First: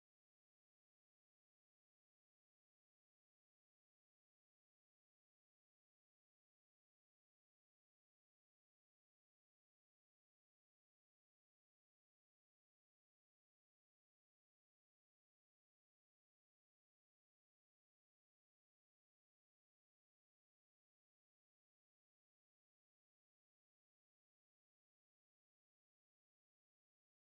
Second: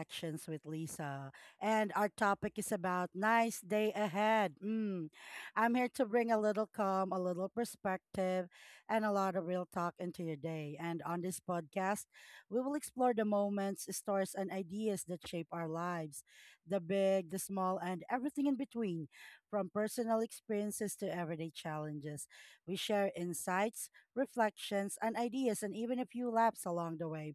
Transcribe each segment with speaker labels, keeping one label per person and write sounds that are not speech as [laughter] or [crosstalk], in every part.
Speaker 1: Reflections with Lisa. And our topic is about nice day ahead. Mm. I'm here to bring a little calm, a little perspective, and a lot of real talk into your day. And on this podcast, we will explore the moments, stories, and ideas that shape our lives, the big, the small, and everything in between, from personal experiences to everyday challenges. We share insights, reflections, and ideas, and even a few laughs along the way.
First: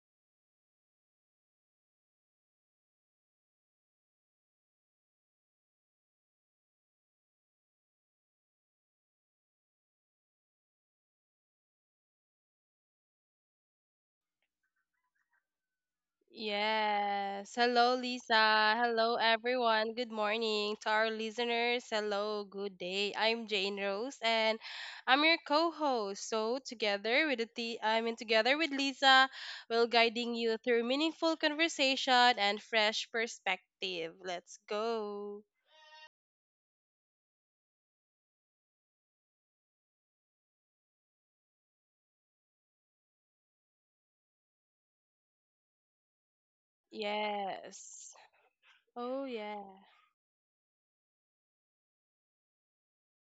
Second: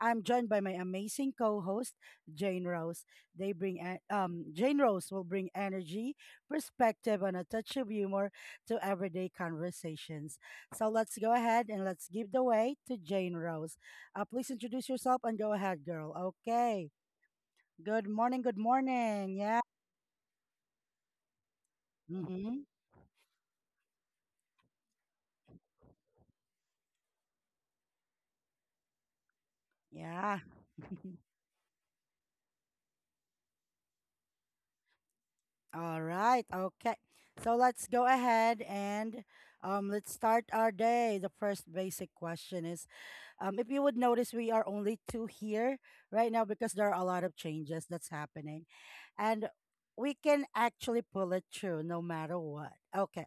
Speaker 1: I'm joined by my amazing co-host Jane Rose. Jane Rose will bring energy, perspective, and a touch of humor to everyday conversations. So let's go ahead and let's give the way to Jane Rose. Please introduce yourself and go ahead, girl. Okay.
Speaker 2: Yes. Hello,
Speaker 1: Good morning. Good
Speaker 2: Lisa. Hello,
Speaker 1: morning. Yeah.
Speaker 2: everyone. Good morning to our listeners. Hello,
Speaker 1: Mm-hmm.
Speaker 2: good day. I'm Jane Rose, and I'm your co-host. So together with I mean, together with Lisa, we'll guiding
Speaker 1: Yeah.
Speaker 2: you through meaningful conversation and fresh perspective. Let's go.
Speaker 1: [laughs] All right. Okay. So let's go ahead and let's start our day. The first basic question is. If you would notice, we are only two here right now because there are a lot of changes that's
Speaker 2: Yes.
Speaker 1: happening.
Speaker 2: Oh
Speaker 1: And
Speaker 2: yeah.
Speaker 1: we can actually pull it through no matter what. Okay.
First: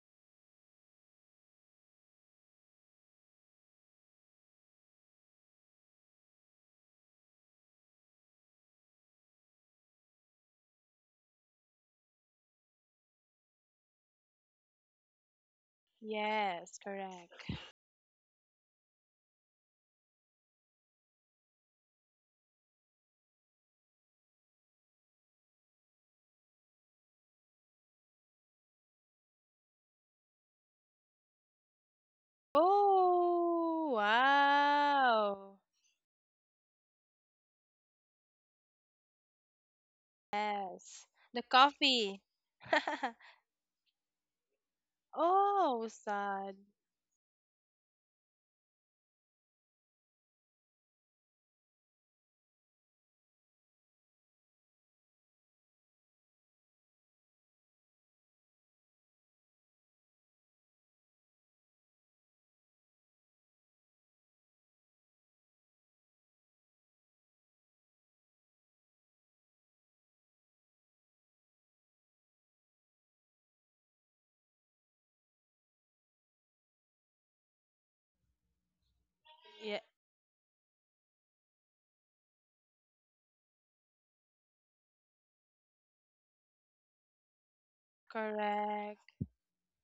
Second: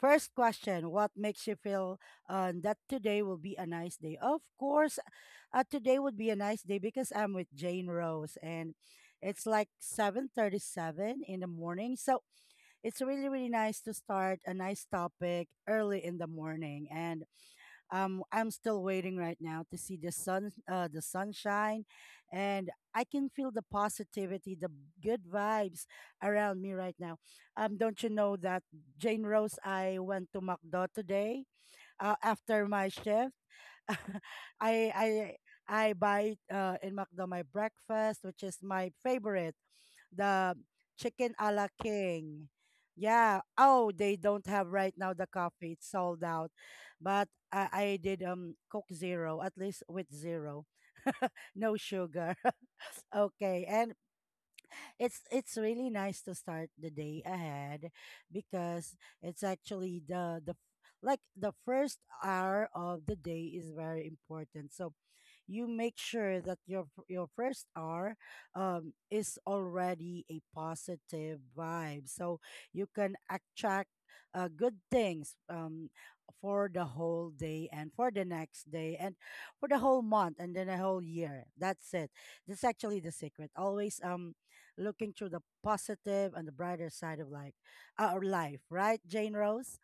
Speaker 1: First question: what makes you feel that today will be a nice day? Of course, today would be a nice day because I'm with Jane Rose and it's like 7:37 in the morning. So it's really, really nice to start a nice topic early in the
Speaker 2: Yes.
Speaker 1: morning. And
Speaker 2: Correct.
Speaker 1: I'm still waiting right now to see the sun, the sunshine, and I can feel the positivity, the good vibes around me right now. Don't you know that, Jane Rose? I went to Macdo today, after my shift.
Speaker 2: Oh
Speaker 1: [laughs] I I
Speaker 2: wow.
Speaker 1: I buy in Macdo my breakfast, which is my favorite, the
Speaker 2: Yes.
Speaker 1: chicken
Speaker 2: The
Speaker 1: a la
Speaker 2: coffee.
Speaker 1: king.
Speaker 2: [laughs]
Speaker 1: Yeah. Oh, they don't have right now the coffee.
Speaker 2: Oh,
Speaker 1: It's sold out.
Speaker 2: sad.
Speaker 1: But I did Coke Zero, at least with zero. [laughs] No sugar. [laughs] Okay. And it's really nice to start the day ahead because it's actually the, like, the first hour of the day is very important. So you make sure that your first hour is already a positive vibe, so you can attract good things, for the whole day and for the next day and for the
Speaker 2: Yeah,
Speaker 1: whole month and then a whole year. That's it. That's actually the secret. Always looking through the positive and the brighter side of, like, our life,
Speaker 2: correct.
Speaker 1: right, Jane Rose?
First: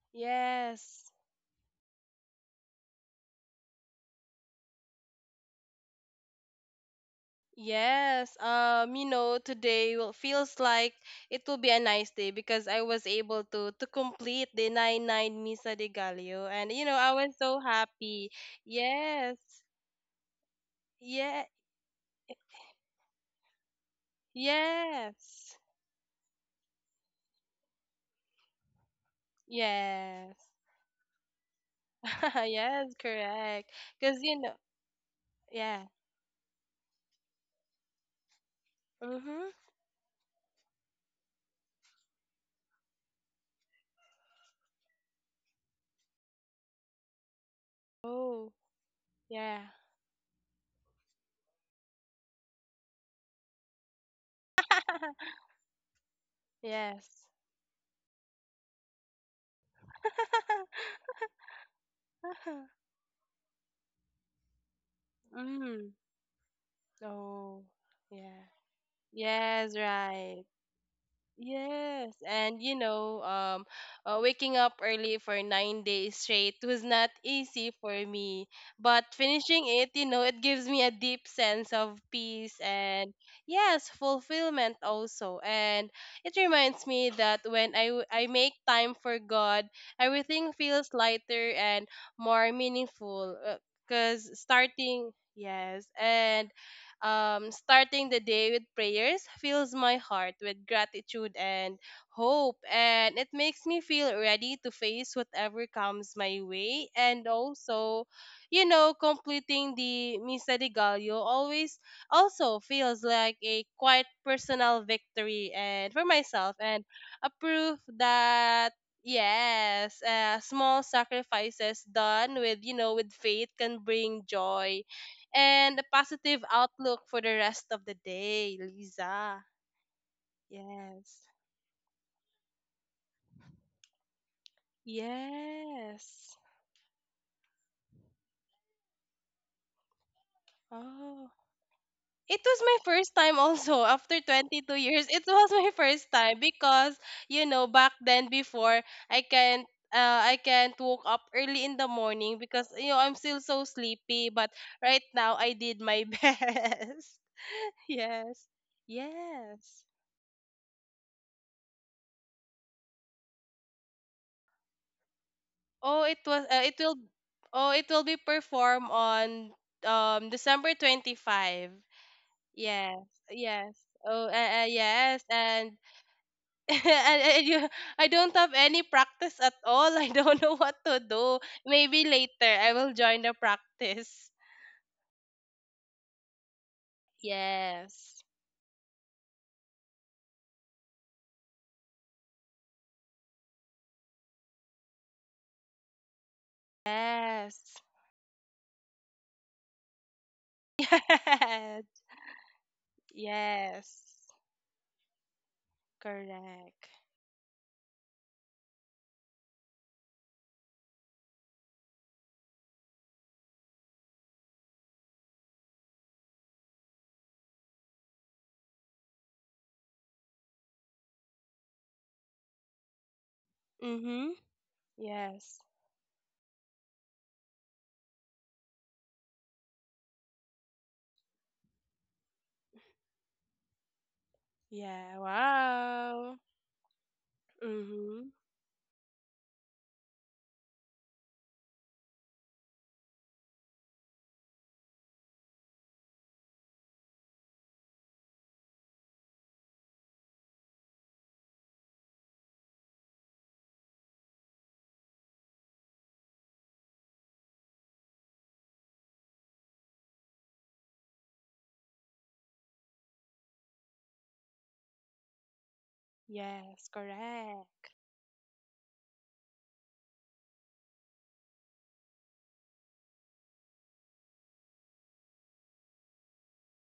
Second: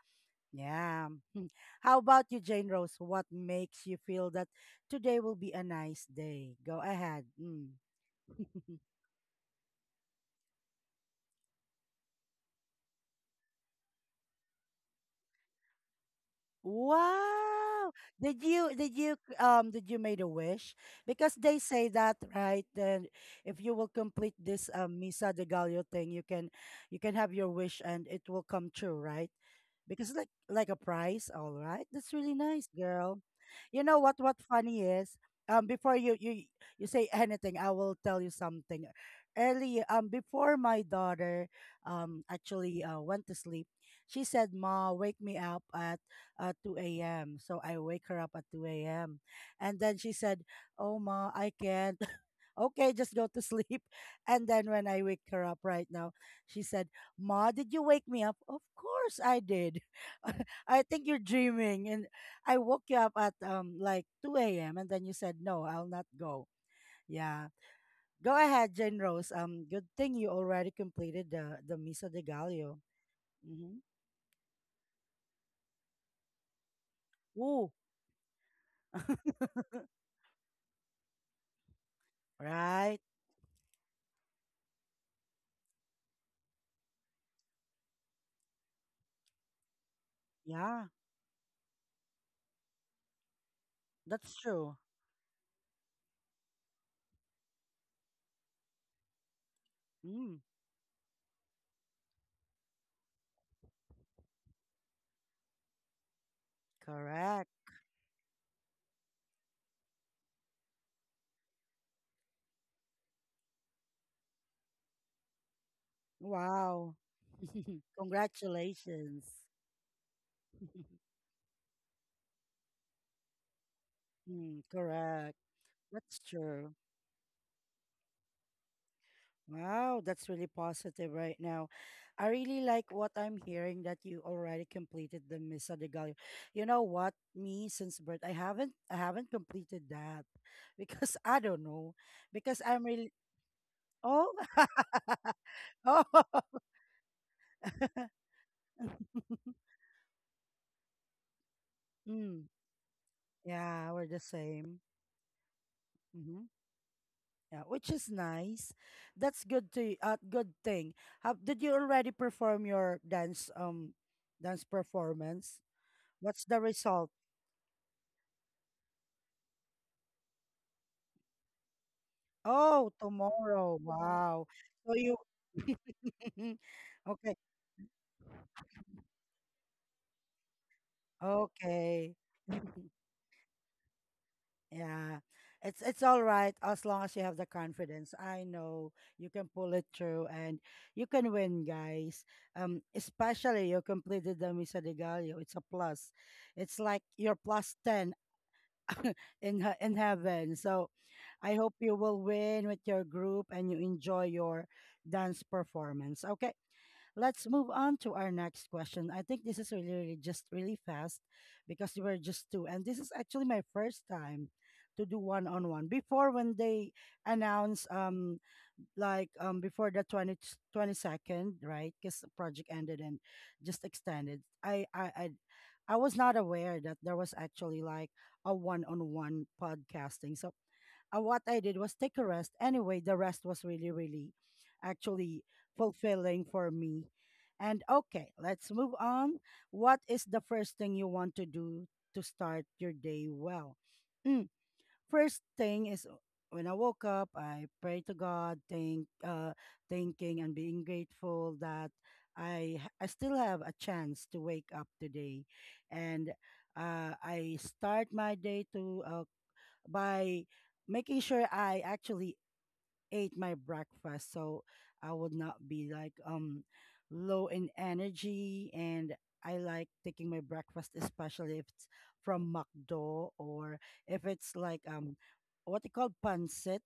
Speaker 1: Yeah.
Speaker 2: Yes.
Speaker 1: Hmm. How about you, Jane Rose? What makes you feel that today will be a nice day? Go ahead. Mm.
Speaker 2: Yes. Today will feels like it will be a nice day because I was able to complete the nine Misa de Gallo and I was so
Speaker 1: Wow!
Speaker 2: happy.
Speaker 1: Did you did you
Speaker 2: Yes.
Speaker 1: um did you made a wish? Because
Speaker 2: Yeah.
Speaker 1: they say that, right? Then if you will complete this Misa de
Speaker 2: Yes.
Speaker 1: Gallo thing, you can have your wish and it will come true, right? Because, like
Speaker 2: Yes.
Speaker 1: like a prize, all right. That's really
Speaker 2: [laughs]
Speaker 1: nice,
Speaker 2: Yes,
Speaker 1: girl.
Speaker 2: correct.
Speaker 1: You know what
Speaker 2: Because
Speaker 1: what
Speaker 2: you know,
Speaker 1: funny is?
Speaker 2: yeah.
Speaker 1: Before you say anything, I will tell you something.
Speaker 2: Mm-hmm.
Speaker 1: Early, before my daughter actually went to sleep, she said, "Ma, wake me up at 2 a.m." So I wake her up at
Speaker 2: Oh,
Speaker 1: 2 a.m.
Speaker 2: yeah.
Speaker 1: And then she said, "Oh, ma, I can't." [laughs] Okay, just go to sleep. [laughs] And then when I wake
Speaker 2: [laughs]
Speaker 1: her up right now, she said,
Speaker 2: Yes.
Speaker 1: "Ma, did you wake me up?" Of course I did. [laughs] I think you're dreaming. And I woke
Speaker 2: [laughs]
Speaker 1: you up at like 2 a.m. And then you said, "No, I'll
Speaker 2: Mm.
Speaker 1: not go." Yeah.
Speaker 2: Oh,
Speaker 1: Go
Speaker 2: yeah.
Speaker 1: ahead, Jane Rose.
Speaker 2: Yes,
Speaker 1: Good thing you
Speaker 2: right.
Speaker 1: already completed the Misa
Speaker 2: Yes.
Speaker 1: de
Speaker 2: And
Speaker 1: Gallo. Mm-hmm.
Speaker 2: waking up early for 9 days straight was not easy
Speaker 1: Ooh.
Speaker 2: for me. But finishing
Speaker 1: [laughs]
Speaker 2: it, gives me a deep sense of peace
Speaker 1: Right.
Speaker 2: and, yes, fulfillment also. And it reminds me that when I make time for God, everything
Speaker 1: Yeah.
Speaker 2: feels lighter and more meaningful. Because
Speaker 1: That's true.
Speaker 2: starting, yes, and starting the day with prayers fills my heart
Speaker 1: Mm,
Speaker 2: with gratitude and hope, and it makes me feel ready to face whatever comes my way. And
Speaker 1: correct.
Speaker 2: also, completing the Misa de Gallo always also feels like a quite personal victory and for myself and
Speaker 1: Wow.
Speaker 2: a proof
Speaker 1: [laughs]
Speaker 2: that
Speaker 1: Congratulations.
Speaker 2: yes small
Speaker 1: [laughs]
Speaker 2: sacrifices done with you know with faith can bring
Speaker 1: Mm,
Speaker 2: joy
Speaker 1: correct.
Speaker 2: and a
Speaker 1: That's
Speaker 2: positive
Speaker 1: true.
Speaker 2: outlook for the rest of the day, Lisa.
Speaker 1: Wow, that's really positive
Speaker 2: Yes.
Speaker 1: right now. I really like what I'm hearing, that you already completed the Misa de Gallo.
Speaker 2: Yes.
Speaker 1: You know what? Me, since birth, I haven't completed that [laughs] because
Speaker 2: Oh.
Speaker 1: I don't know.
Speaker 2: It was
Speaker 1: Because
Speaker 2: my
Speaker 1: I'm really.
Speaker 2: first time also [laughs] after
Speaker 1: Oh.
Speaker 2: 22 years. It
Speaker 1: [laughs]
Speaker 2: was my
Speaker 1: Oh.
Speaker 2: first time because,
Speaker 1: [laughs]
Speaker 2: back then before I can't I can't woke up early in the morning
Speaker 1: mm,
Speaker 2: because I'm still so
Speaker 1: yeah, we're the
Speaker 2: sleepy, but
Speaker 1: same.
Speaker 2: right now I did my [laughs]
Speaker 1: Mm-hmm.
Speaker 2: best.
Speaker 1: Yeah, which is
Speaker 2: Yes.
Speaker 1: nice. That's good
Speaker 2: Yes.
Speaker 1: to. Good thing. Did you already perform your dance, dance performance?
Speaker 2: Oh, it
Speaker 1: What's
Speaker 2: was.
Speaker 1: the
Speaker 2: It will.
Speaker 1: result?
Speaker 2: Oh, it will be performed on December 25.
Speaker 1: Oh,
Speaker 2: Yes, yes.
Speaker 1: tomorrow.
Speaker 2: Oh,
Speaker 1: Wow.
Speaker 2: uh, uh,
Speaker 1: So you.
Speaker 2: yes, and,
Speaker 1: [laughs]
Speaker 2: [laughs] and,
Speaker 1: Okay.
Speaker 2: and you, I don't have any practice at all. [laughs] I don't know what to do. Maybe
Speaker 1: Okay.
Speaker 2: later I will
Speaker 1: [laughs]
Speaker 2: join the practice.
Speaker 1: Yeah, it's all right as long as you have the confidence.
Speaker 2: Yes,
Speaker 1: I know you can pull it through and you can win, guys. Especially you completed the Misa de Gallo. It's a plus. It's like you're
Speaker 2: yes,
Speaker 1: plus ten in in heaven. So I hope you
Speaker 2: [laughs] yes,
Speaker 1: will win with your group and you
Speaker 2: yes.
Speaker 1: enjoy your dance performance. Okay,
Speaker 2: Correct.
Speaker 1: let's move on to our next question. I think this is really, really just really fast because we were just two. And this is actually my first time to do one on one. Before, when they announce like before the twenty twenty second, right, because the project ended and just
Speaker 2: Mhm.
Speaker 1: extended, I, I i
Speaker 2: Yes.
Speaker 1: i was not aware that there was actually, like, a one-on-one podcasting. So what I did was take a rest. Anyway, the rest was really, really
Speaker 2: Yeah.
Speaker 1: actually
Speaker 2: Wow.
Speaker 1: fulfilling for me. And okay,
Speaker 2: Mhm.
Speaker 1: let's move on. What is the first thing you want to do to start your day well? Hmm, first thing is, when I woke up, I pray to God, thanking and being grateful that I still have a chance to wake up today, and I start my day to by making sure I actually ate my breakfast, so I would not be like
Speaker 2: Yes,
Speaker 1: low in
Speaker 2: correct.
Speaker 1: energy. And I like taking my breakfast, especially if it's from McDo or if it's like what they call pancit.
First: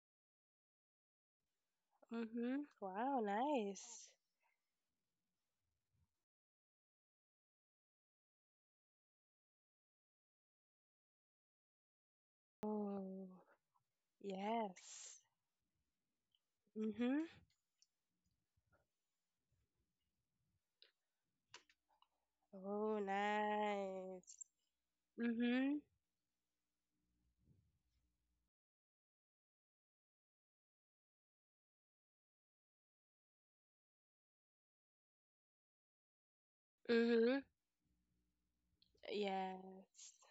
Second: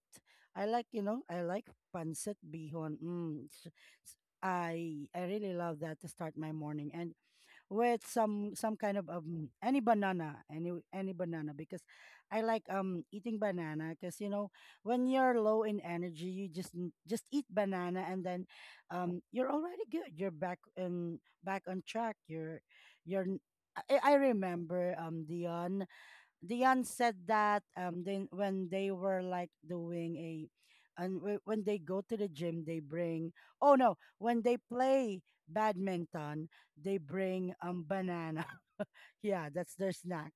Speaker 1: I like, I like pancit
Speaker 2: Mm-hmm.
Speaker 1: bihon.
Speaker 2: Wow, nice.
Speaker 1: I really love that to start my morning, and with some kind of any banana, any banana, because I like
Speaker 2: Oh,
Speaker 1: eating banana. Because you know when
Speaker 2: yes.
Speaker 1: you're low in energy you just just
Speaker 2: Mm-hmm.
Speaker 1: eat banana. And then you're already good. You're back on track.
Speaker 2: Oh,
Speaker 1: You're n- I
Speaker 2: nice.
Speaker 1: remember
Speaker 2: Mm-hmm.
Speaker 1: Dion said that then when they were like doing a. And when they go to the gym they bring. Oh no, when they play badminton they
Speaker 2: Mm-hmm.
Speaker 1: bring banana. [laughs] Yeah, that's their
Speaker 2: Yes.
Speaker 1: snack.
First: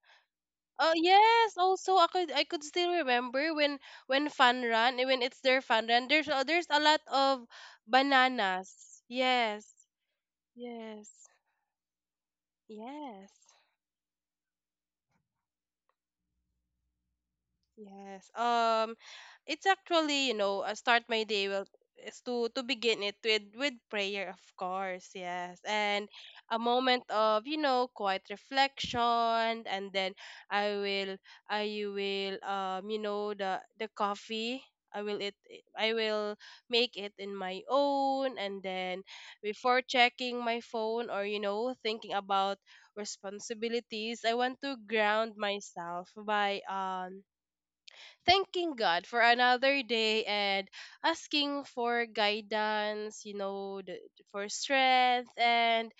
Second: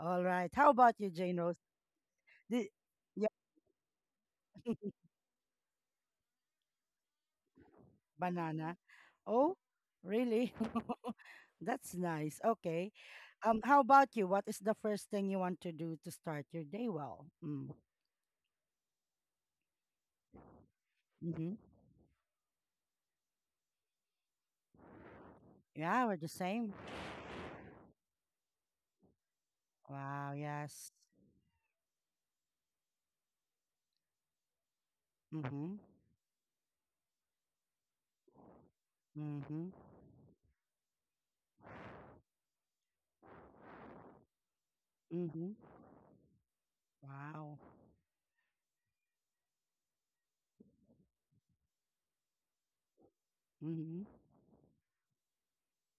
Speaker 1: All right, how
Speaker 2: Oh
Speaker 1: about you, Jane
Speaker 2: yes,
Speaker 1: Rose?
Speaker 2: also I could
Speaker 1: the,
Speaker 2: still
Speaker 1: yeah,
Speaker 2: remember when when it's their fun run there's a lot of
Speaker 1: banana.
Speaker 2: bananas.
Speaker 1: Oh,
Speaker 2: Yes.
Speaker 1: really.
Speaker 2: Yes.
Speaker 1: [laughs] That's nice. Okay,
Speaker 2: Yes.
Speaker 1: how about you? What is the first thing you want to do to start your day well? Mm.
Speaker 2: Yes. It's actually, I start my day
Speaker 1: Hmm.
Speaker 2: well is to begin it with prayer, of course. Yes.
Speaker 1: Yeah,
Speaker 2: And
Speaker 1: we're the
Speaker 2: a
Speaker 1: same.
Speaker 2: moment of quiet reflection and then
Speaker 1: Wow,
Speaker 2: I
Speaker 1: yes.
Speaker 2: will I will you know, the coffee I will it
Speaker 1: Mhm,
Speaker 2: I will make it in my own and then
Speaker 1: mhm,
Speaker 2: before checking my phone or thinking about responsibilities I want to ground
Speaker 1: mhm.
Speaker 2: myself by
Speaker 1: Wow.
Speaker 2: thanking God for another day and asking for guidance,
Speaker 1: Mhm.
Speaker 2: for strength and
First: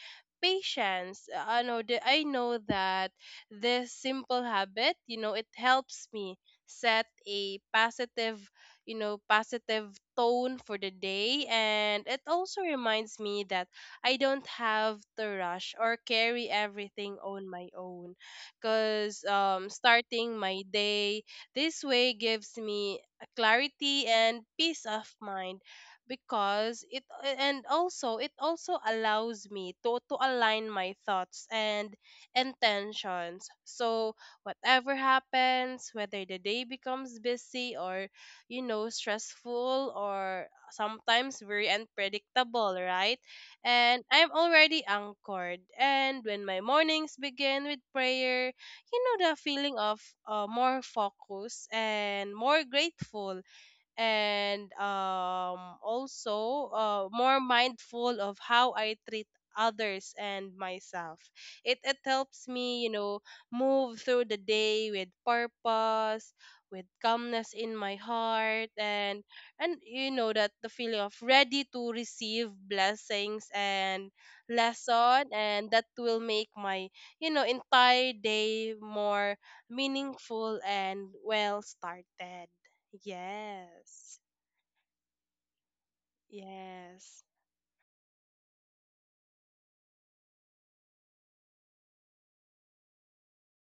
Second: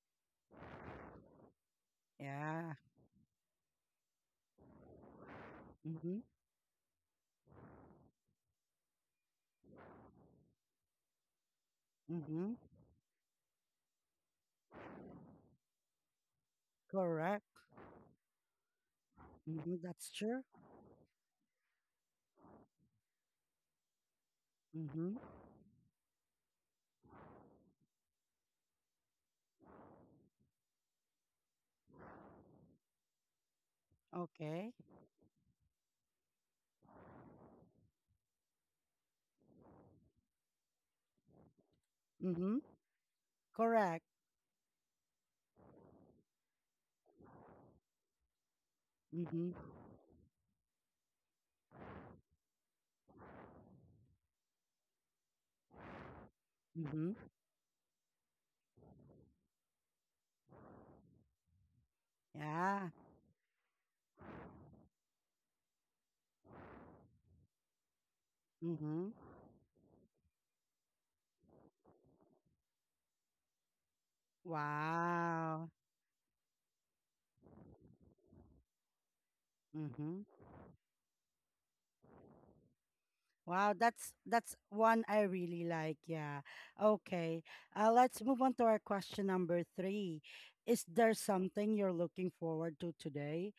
Speaker 2: patience. I know
Speaker 1: Yeah.
Speaker 2: that this simple habit, it helps
Speaker 1: Mhm,
Speaker 2: me set a positive, positive tone for the day and it
Speaker 1: mhm.
Speaker 2: also reminds me that I don't have to rush or carry everything
Speaker 1: Correct.
Speaker 2: on my own cuz
Speaker 1: Mhm, that's
Speaker 2: starting
Speaker 1: true.
Speaker 2: my day this way gives me a clarity and peace of
Speaker 1: Mhm.
Speaker 2: mind because it and also it also allows me to align my thoughts and intentions. So
Speaker 1: Okay.
Speaker 2: whatever happens, whether the day becomes busy or stressful or sometimes very
Speaker 1: Mhm.
Speaker 2: unpredictable, right? And
Speaker 1: Correct.
Speaker 2: I'm already anchored. And when my mornings begin with prayer, you know the
Speaker 1: Mhm,
Speaker 2: feeling of more focus and more grateful and also
Speaker 1: mhm.
Speaker 2: more mindful of how I treat others and myself. It helps me, you
Speaker 1: Yeah.
Speaker 2: know, move through the day with purpose, with calmness in my heart,
Speaker 1: Mhm.
Speaker 2: and and that the feeling of ready to receive blessings and lesson, and
Speaker 1: Wow.
Speaker 2: that will make my entire day more
Speaker 1: Mhm.
Speaker 2: meaningful and well started.
Speaker 1: Wow, that's
Speaker 2: Yes.
Speaker 1: that's one I really like. Yeah.
Speaker 2: Yes.
Speaker 1: Okay. Let's move on to our question number three. Is there something you're looking forward to today?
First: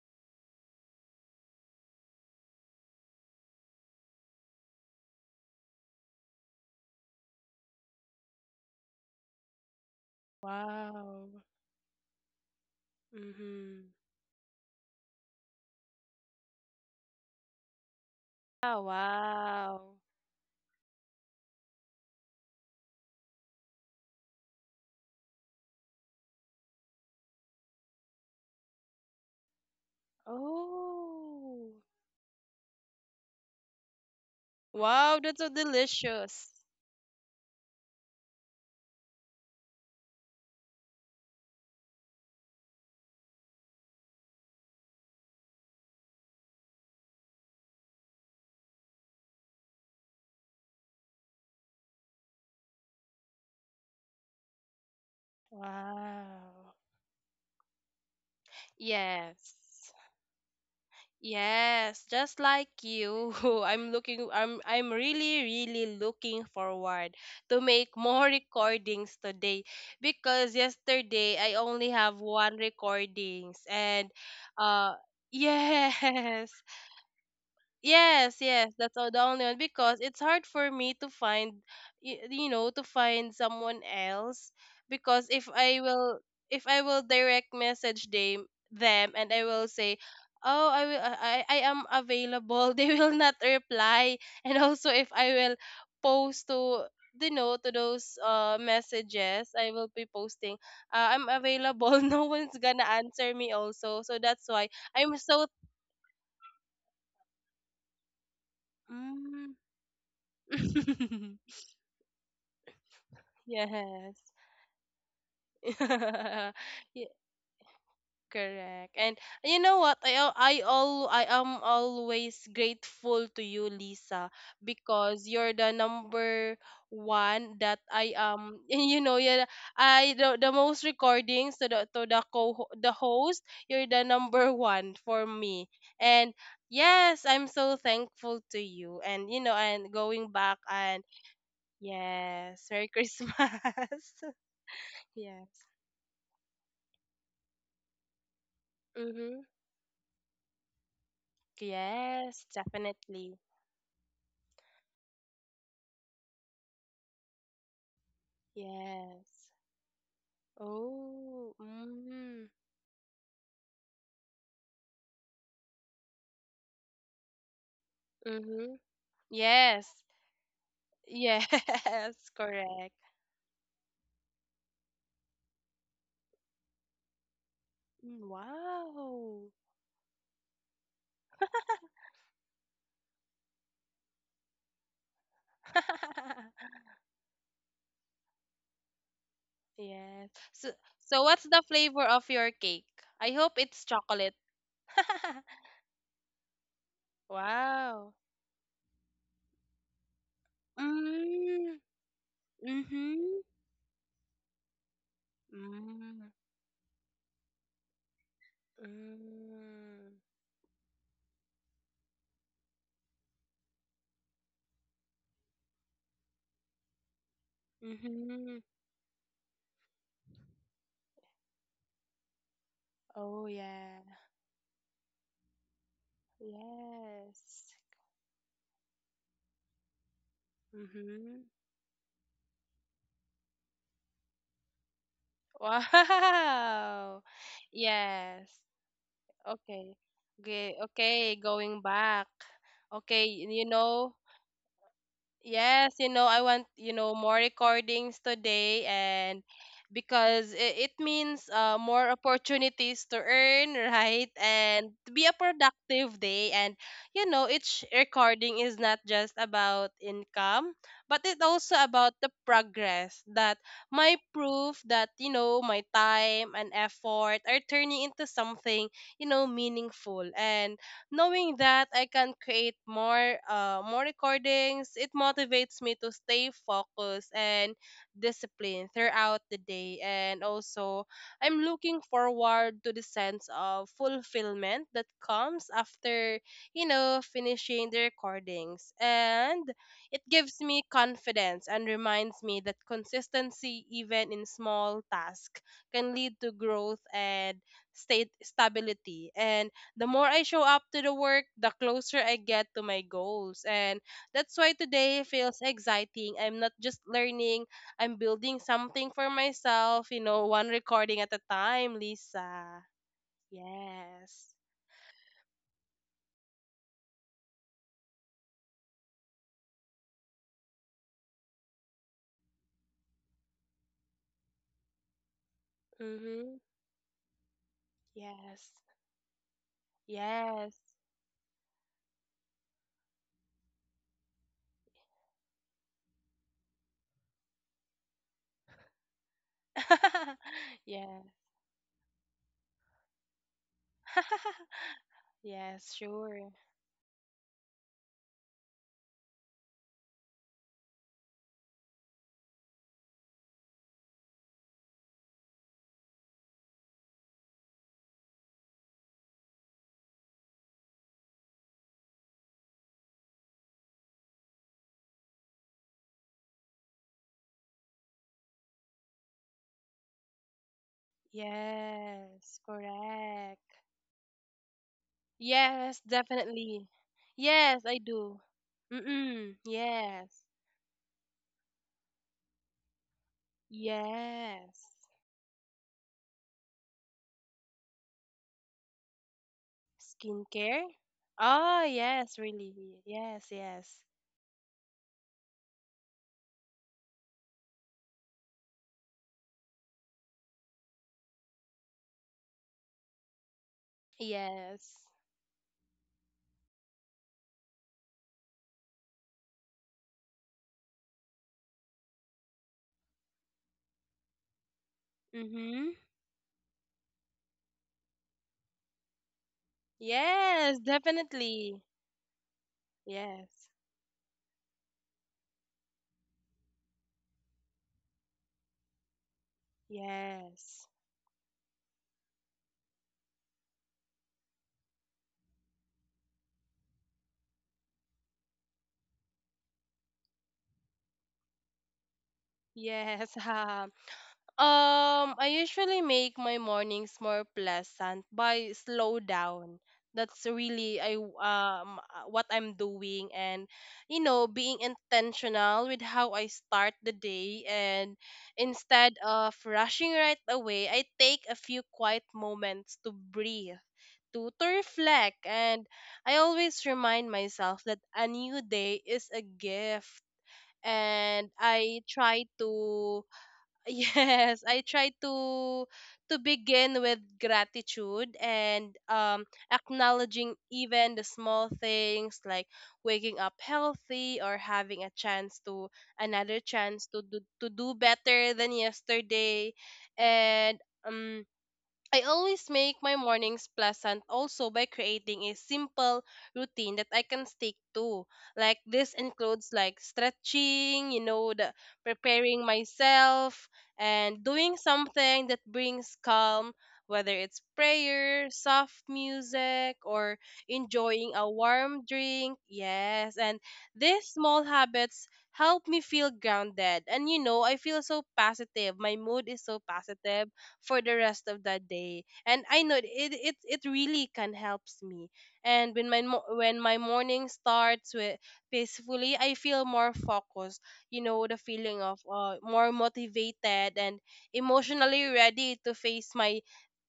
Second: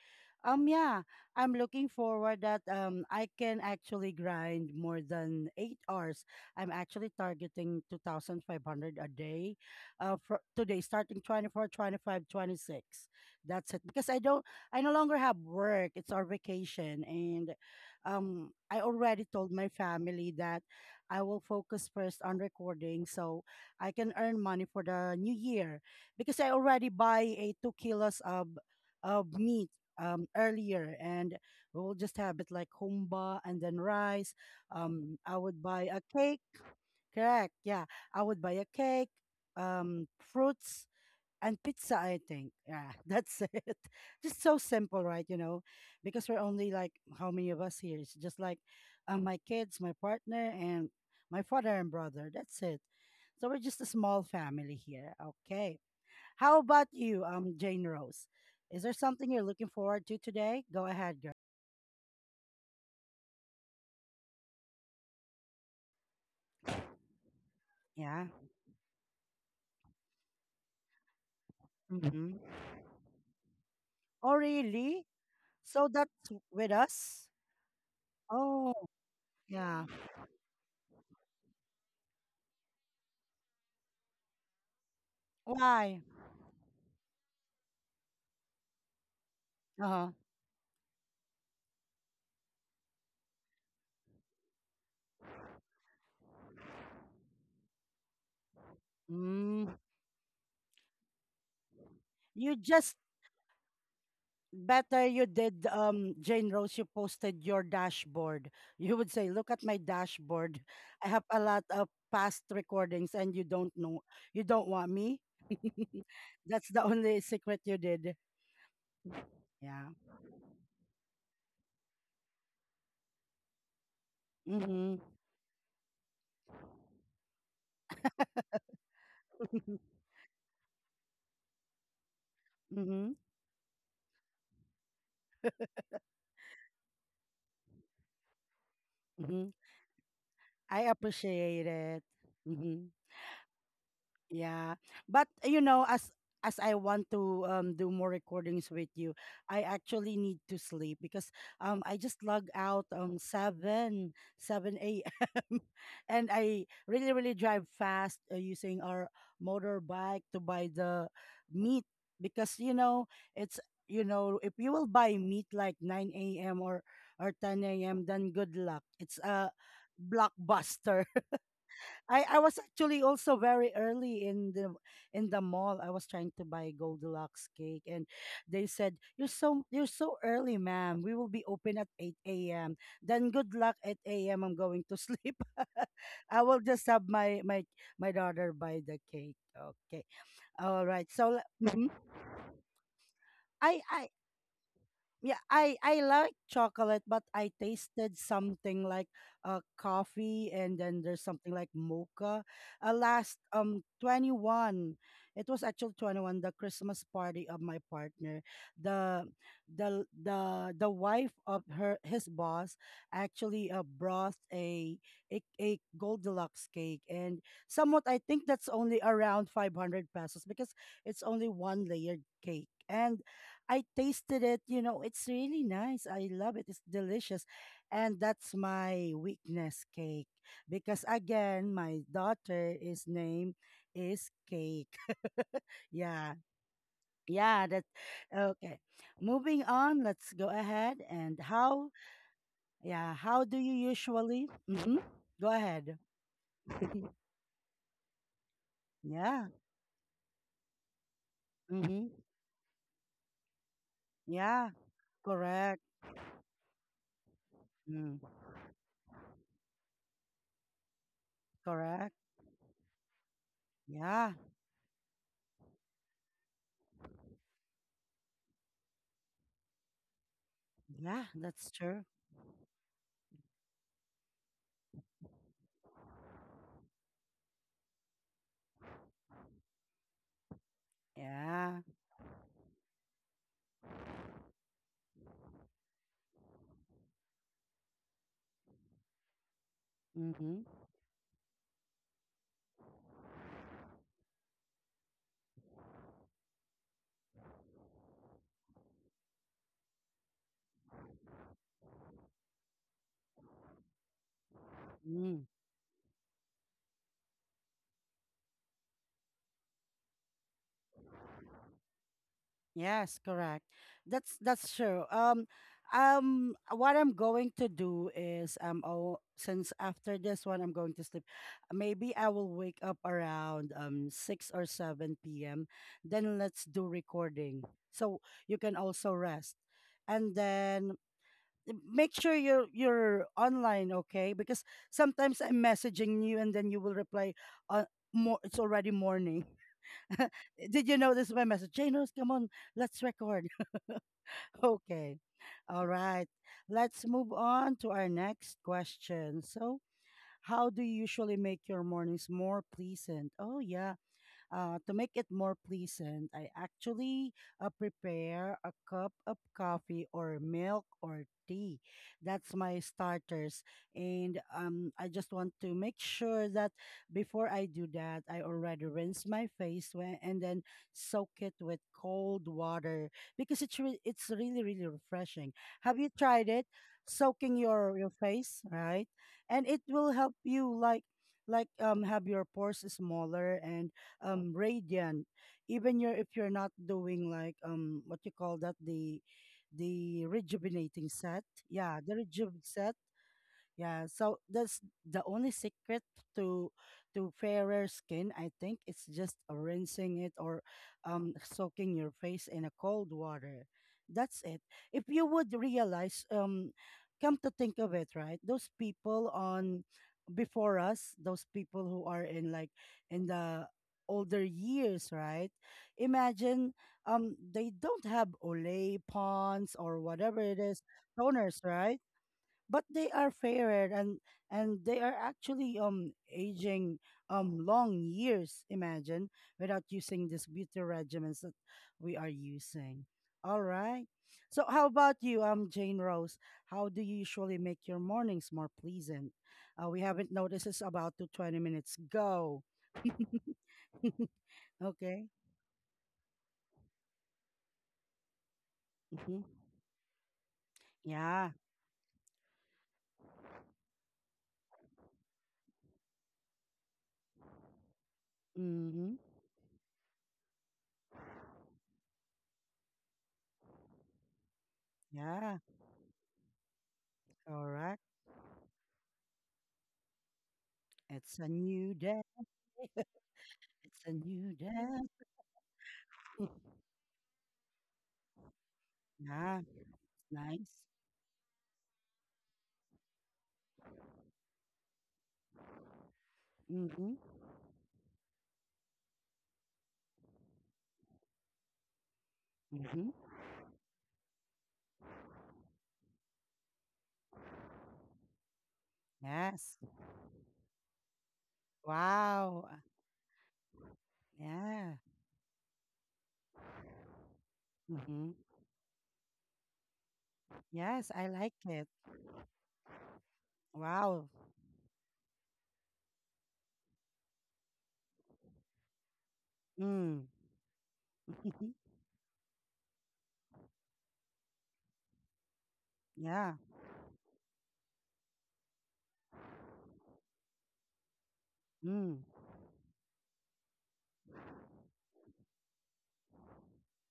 Speaker 1: Yeah, I'm looking forward that I can actually grind more than 8 hours. I'm actually targeting 2,500 a day, for today starting
Speaker 2: Wow.
Speaker 1: 24, 25, 26. That's it
Speaker 2: Mm-hmm.
Speaker 1: because I no longer have work. It's our vacation. And I
Speaker 2: Oh,
Speaker 1: already told my
Speaker 2: wow.
Speaker 1: family that I will focus first on recording, so I can earn money for the new year because I already buy a 2 kilos of meat earlier, and
Speaker 2: Oh.
Speaker 1: we will just have it like humba and then rice.
Speaker 2: Wow,
Speaker 1: I
Speaker 2: that's so
Speaker 1: would buy a cake.
Speaker 2: delicious.
Speaker 1: Correct. Yeah. I would buy a cake, fruits and pizza, I think. Yeah, [laughs] that's it. Just so simple, right? You know, because we're only like, how many of us here? It's just like my kids, my partner, and my father and brother. That's it. So we're just a small family here. Okay. How
Speaker 2: Wow.
Speaker 1: about you, Jane Rose? Is there something you're
Speaker 2: Yes.
Speaker 1: looking forward to today? Go ahead, girl.
Speaker 2: Yes, just like you. [laughs] I'm really really looking forward to make
Speaker 1: Yeah.
Speaker 2: more recordings today because yesterday I only have
Speaker 1: Mm-hmm.
Speaker 2: one recordings and
Speaker 1: Oh,
Speaker 2: uh
Speaker 1: really?
Speaker 2: [laughs]
Speaker 1: So that's
Speaker 2: yes.
Speaker 1: with us?
Speaker 2: Yes,
Speaker 1: Oh,
Speaker 2: yes, that's all the only one
Speaker 1: yeah.
Speaker 2: because it's hard for me to find, to find someone else because if I
Speaker 1: Why?
Speaker 2: will, if I will direct message them, and I will say,
Speaker 1: Uh-huh.
Speaker 2: oh, I am available. [laughs] They will not reply, and also if I will post to, to those messages,
Speaker 1: Mm.
Speaker 2: I will be posting, I'm available. [laughs] No
Speaker 1: You
Speaker 2: one's gonna
Speaker 1: just
Speaker 2: answer me also, so that's why
Speaker 1: Better
Speaker 2: I'm
Speaker 1: you
Speaker 2: so.
Speaker 1: did, Jane Rose, you posted your dashboard. You would say, look
Speaker 2: Mm.
Speaker 1: at my dashboard. I have a
Speaker 2: [laughs]
Speaker 1: lot of past recordings, and you don't know.
Speaker 2: Yes.
Speaker 1: You don't want me. [laughs]
Speaker 2: [laughs]
Speaker 1: That's the
Speaker 2: Yeah,
Speaker 1: only secret you did.
Speaker 2: correct. And you know
Speaker 1: Yeah.
Speaker 2: what? I al- I all I am always grateful to you, Lisa,
Speaker 1: Mhm.
Speaker 2: because you're the number one that I [laughs] yeah I the most recordings to the
Speaker 1: Mhm.
Speaker 2: host you're the number one for me and yes I'm so thankful to you and
Speaker 1: Mhm.
Speaker 2: and going back
Speaker 1: [laughs] I
Speaker 2: and
Speaker 1: appreciate it.
Speaker 2: yes
Speaker 1: Mhm.
Speaker 2: Merry Christmas [laughs]
Speaker 1: Yeah, but
Speaker 2: yes
Speaker 1: as I want to do more recordings with you,
Speaker 2: mm-hmm.
Speaker 1: I actually need to sleep because I just log
Speaker 2: Yes,
Speaker 1: out
Speaker 2: definitely.
Speaker 1: seven a.m. [laughs] and I really, really drive fast using our
Speaker 2: Yes.
Speaker 1: motorbike to buy the
Speaker 2: Oh,
Speaker 1: meat
Speaker 2: mm,
Speaker 1: because you know it's you know if you will buy meat like 9 a.m. Or 10 a.m., then good
Speaker 2: mm-hmm.
Speaker 1: luck. It's a
Speaker 2: Yes.
Speaker 1: blockbuster.
Speaker 2: Yes,
Speaker 1: I
Speaker 2: [laughs]
Speaker 1: I was
Speaker 2: correct.
Speaker 1: actually also very early in the mall. I was trying to buy Goldilocks cake, and
Speaker 2: Mm,
Speaker 1: they said,
Speaker 2: wow.
Speaker 1: You're so early, ma'am. We will be open at 8 a.m." Then good luck at a.m. I'm going to sleep. [laughs] I will just
Speaker 2: [laughs]
Speaker 1: have my daughter buy the cake." Okay,
Speaker 2: Yes. So,
Speaker 1: all right.
Speaker 2: so what's the flavor of your cake? I hope
Speaker 1: I
Speaker 2: it's
Speaker 1: I
Speaker 2: chocolate.
Speaker 1: yeah,
Speaker 2: [laughs]
Speaker 1: I like chocolate but I
Speaker 2: Wow.
Speaker 1: tasted something like coffee, and then there's something like
Speaker 2: Mm,
Speaker 1: mocha. Last
Speaker 2: mm-hmm.
Speaker 1: 21, it was actually
Speaker 2: Mm,
Speaker 1: 21, the Christmas party of my partner. the
Speaker 2: mm,
Speaker 1: the wife of her his boss actually brought a a Gold Deluxe cake, and somewhat I think
Speaker 2: mm-hmm.
Speaker 1: that's only around 500 pesos because it's only one layered cake, and
Speaker 2: Oh,
Speaker 1: I
Speaker 2: yeah.
Speaker 1: tasted it. You know, it's really nice. I love it. It's delicious.
Speaker 2: Yes.
Speaker 1: And that's my weakness, cake, because,
Speaker 2: Mm-hmm.
Speaker 1: again, my daughter is name is Cake. [laughs] Yeah.
Speaker 2: Wow.
Speaker 1: Yeah. That's
Speaker 2: Yes.
Speaker 1: okay. Moving
Speaker 2: Okay.
Speaker 1: on. Let's go
Speaker 2: Okay.
Speaker 1: ahead.
Speaker 2: Okay.
Speaker 1: And
Speaker 2: Going
Speaker 1: how,
Speaker 2: back.
Speaker 1: yeah,
Speaker 2: Okay.
Speaker 1: how do
Speaker 2: You
Speaker 1: you
Speaker 2: know,
Speaker 1: usually? Go
Speaker 2: yes,
Speaker 1: ahead.
Speaker 2: you know, I want, you
Speaker 1: [laughs]
Speaker 2: know, more recordings today and
Speaker 1: Yeah.
Speaker 2: because it means
Speaker 1: hmm
Speaker 2: more opportunities to earn, [laughs] right?
Speaker 1: Yeah.
Speaker 2: And to be a
Speaker 1: Correct.
Speaker 2: productive day. And, you know, each
Speaker 1: Mm,
Speaker 2: recording is not just about income, but it's also
Speaker 1: correct.
Speaker 2: about the progress that my
Speaker 1: Yeah.
Speaker 2: proof that, you know, my time and effort are turning into something, you know, meaningful. And
Speaker 1: Yeah.
Speaker 2: knowing
Speaker 1: That's
Speaker 2: that
Speaker 1: true.
Speaker 2: I can create more more recordings, it motivates me to stay focused and disciplined throughout the day. And also, I'm
Speaker 1: Yeah.
Speaker 2: looking forward to the sense of fulfillment that comes after, you know, finishing the recordings. And it gives
Speaker 1: Mm-hmm.
Speaker 2: me confidence and reminds me that consistency, even in small tasks, can lead to growth and state stability. And the more I show up to the work, the closer I get to my goals. And that's why today
Speaker 1: Mm,
Speaker 2: feels exciting. I'm not just learning, I'm building something for myself, you know, one recording at a time, Lisa.
Speaker 1: yes, correct.
Speaker 2: Yes.
Speaker 1: That's true. What I'm going to do is, oh, since after this one I'm going to sleep, maybe I will wake up around six or seven p.m. Then
Speaker 2: Mm-hmm.
Speaker 1: let's do recording, so you
Speaker 2: Yes.
Speaker 1: can also rest, and
Speaker 2: Yes.
Speaker 1: then make sure you're online, okay? Because sometimes I'm messaging you and then you will reply, more, it's already morning.
Speaker 2: [laughs]
Speaker 1: [laughs] Did you know
Speaker 2: yeah.
Speaker 1: this is my message? Janos, come on, let's record. [laughs]
Speaker 2: [laughs]
Speaker 1: Okay. All
Speaker 2: yes,
Speaker 1: right.
Speaker 2: sure.
Speaker 1: Let's move on to our next question. So, how do you usually make your mornings more pleasant? Oh, yeah. To make it more pleasant, I actually prepare a cup of coffee or milk or tea. That's my starters. And I just want to make sure that before I do that, I already rinse my face when, and then soak it with cold
Speaker 2: Yes,
Speaker 1: water because
Speaker 2: correct.
Speaker 1: it's really, really refreshing. Have
Speaker 2: Yes,
Speaker 1: you tried it?
Speaker 2: definitely.
Speaker 1: Soaking
Speaker 2: Yes, I
Speaker 1: your
Speaker 2: do.
Speaker 1: face, right?
Speaker 2: Mm-mm,
Speaker 1: And it will help
Speaker 2: yes.
Speaker 1: you like have your pores smaller and
Speaker 2: Yes.
Speaker 1: radiant, even your, if you're not doing like what you call that, the
Speaker 2: Skincare?
Speaker 1: rejuvenating set,
Speaker 2: Oh,
Speaker 1: yeah, the
Speaker 2: yes,
Speaker 1: rejuve set.
Speaker 2: really. Yes, yes.
Speaker 1: Yeah, so that's the only secret to fairer skin, I think. It's just rinsing it or soaking your face in a cold water. That's it.
Speaker 2: Yes.
Speaker 1: If you would realize, come to think of it, right? Those people on before us, those people who are in like in the older years, right?
Speaker 2: Mm-hmm.
Speaker 1: Imagine they don't have Olay, Pond's, or whatever it
Speaker 2: Yes,
Speaker 1: is, toners,
Speaker 2: definitely.
Speaker 1: right? But they are
Speaker 2: Yes.
Speaker 1: fairer and they are actually aging long years, imagine, without using these beauty
Speaker 2: Yes.
Speaker 1: regimens that we are using. All right, so how about you, Jane Rose? How do you usually make your mornings more pleasant? We haven't noticed, it's about to 20 minutes go.
Speaker 2: Yes. [laughs]
Speaker 1: [laughs]
Speaker 2: Ha,
Speaker 1: Okay.
Speaker 2: I usually make my mornings more pleasant by slow
Speaker 1: hmm
Speaker 2: down. That's really
Speaker 1: yeah.
Speaker 2: what I'm doing and you know being intentional with how I start the day and
Speaker 1: Mm-hmm.
Speaker 2: instead of rushing right away, I take a few quiet moments to breathe, to reflect
Speaker 1: Yeah,
Speaker 2: and I always remind myself
Speaker 1: correct.
Speaker 2: that a new day is a gift
Speaker 1: It's a
Speaker 2: and
Speaker 1: new
Speaker 2: I
Speaker 1: day,
Speaker 2: try to
Speaker 1: it's a new
Speaker 2: yes, I
Speaker 1: day.
Speaker 2: try to begin with gratitude and
Speaker 1: Yeah, it's
Speaker 2: acknowledging
Speaker 1: nice.
Speaker 2: even the small things like waking up healthy or having a chance to another chance
Speaker 1: Mm-hmm.
Speaker 2: to do better than yesterday and um I always make
Speaker 1: Mm-hmm.
Speaker 2: my mornings pleasant also by creating a simple routine that I can stick to. Like this includes
Speaker 1: Yes.
Speaker 2: like stretching, you know, the
Speaker 1: Wow.
Speaker 2: preparing myself and doing
Speaker 1: Yeah.
Speaker 2: something that brings calm, whether it's
Speaker 1: Mm-hmm.
Speaker 2: prayer, soft music, or
Speaker 1: Yes, I
Speaker 2: enjoying a
Speaker 1: like it.
Speaker 2: warm drink. Yes, and
Speaker 1: Wow.
Speaker 2: these small habits help me feel grounded and you know, I feel so positive. My mood is so
Speaker 1: Mm.
Speaker 2: positive for the rest of
Speaker 1: [laughs]
Speaker 2: that day. And I know it it really can helps me. And when my mo-
Speaker 1: Yeah.
Speaker 2: when my morning starts with peacefully, I feel more focused. You know, the feeling
Speaker 1: Mm.
Speaker 2: of more motivated and emotionally ready to face my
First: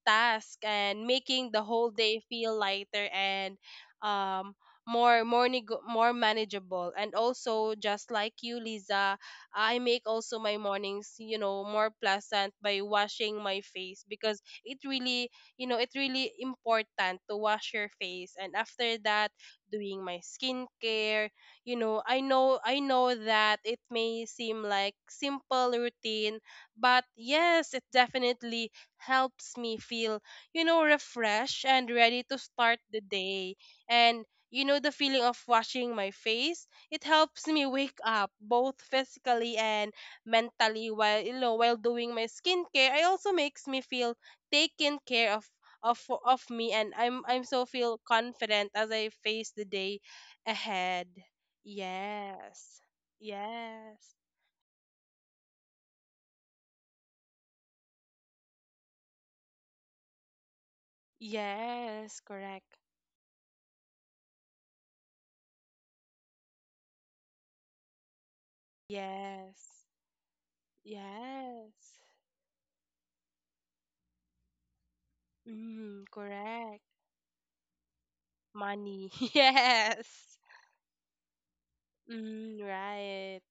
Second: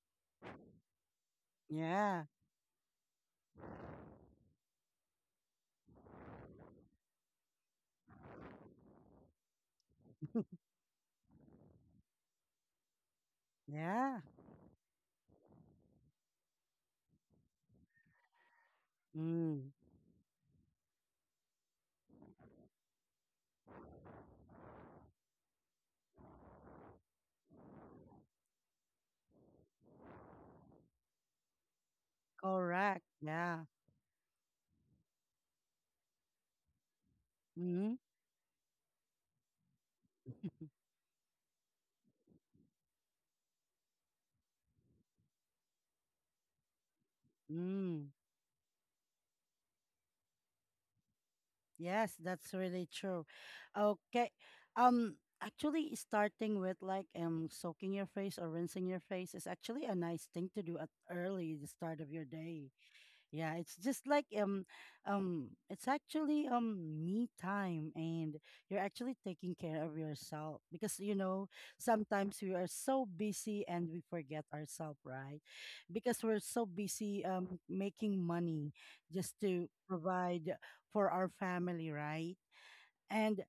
Speaker 2: task and making the whole day
Speaker 1: Yeah.
Speaker 2: feel lighter and um more manageable and also just like you Lisa I make also my mornings, you know, more pleasant by washing my face
Speaker 1: Yeah.
Speaker 2: because it really, you know, it really important to wash your face and after that
Speaker 1: Mm.
Speaker 2: doing my skincare, you know, I know that it may seem like simple routine, but yes, it definitely helps me feel, you know, refreshed and ready to start the
Speaker 1: Correct.
Speaker 2: day.
Speaker 1: Yeah.
Speaker 2: And you know the feeling of washing my face it helps me
Speaker 1: Mm-hmm.
Speaker 2: wake up both physically and mentally while you know while doing my skincare it also makes me feel taken care of of of me and I'm so feel
Speaker 1: Mm.
Speaker 2: confident as I face the day ahead.
Speaker 1: Yes, that's
Speaker 2: Yes.
Speaker 1: really true.
Speaker 2: Yes.
Speaker 1: Okay. Um, actually, starting with like soaking your face or rinsing your face is actually a nice thing to do at early the start of
Speaker 2: Yes,
Speaker 1: your day.
Speaker 2: correct.
Speaker 1: Yeah, it's just like it's actually me time, and you're actually taking care
Speaker 2: Yes.
Speaker 1: of yourself because you know
Speaker 2: Yes.
Speaker 1: sometimes we are so busy and we forget ourselves, right?
Speaker 2: Mm,
Speaker 1: Because we're so
Speaker 2: correct.
Speaker 1: busy making money
Speaker 2: Money. [laughs]
Speaker 1: just to
Speaker 2: Yes.
Speaker 1: provide for our family, right?
Speaker 2: Mm, right.
Speaker 1: And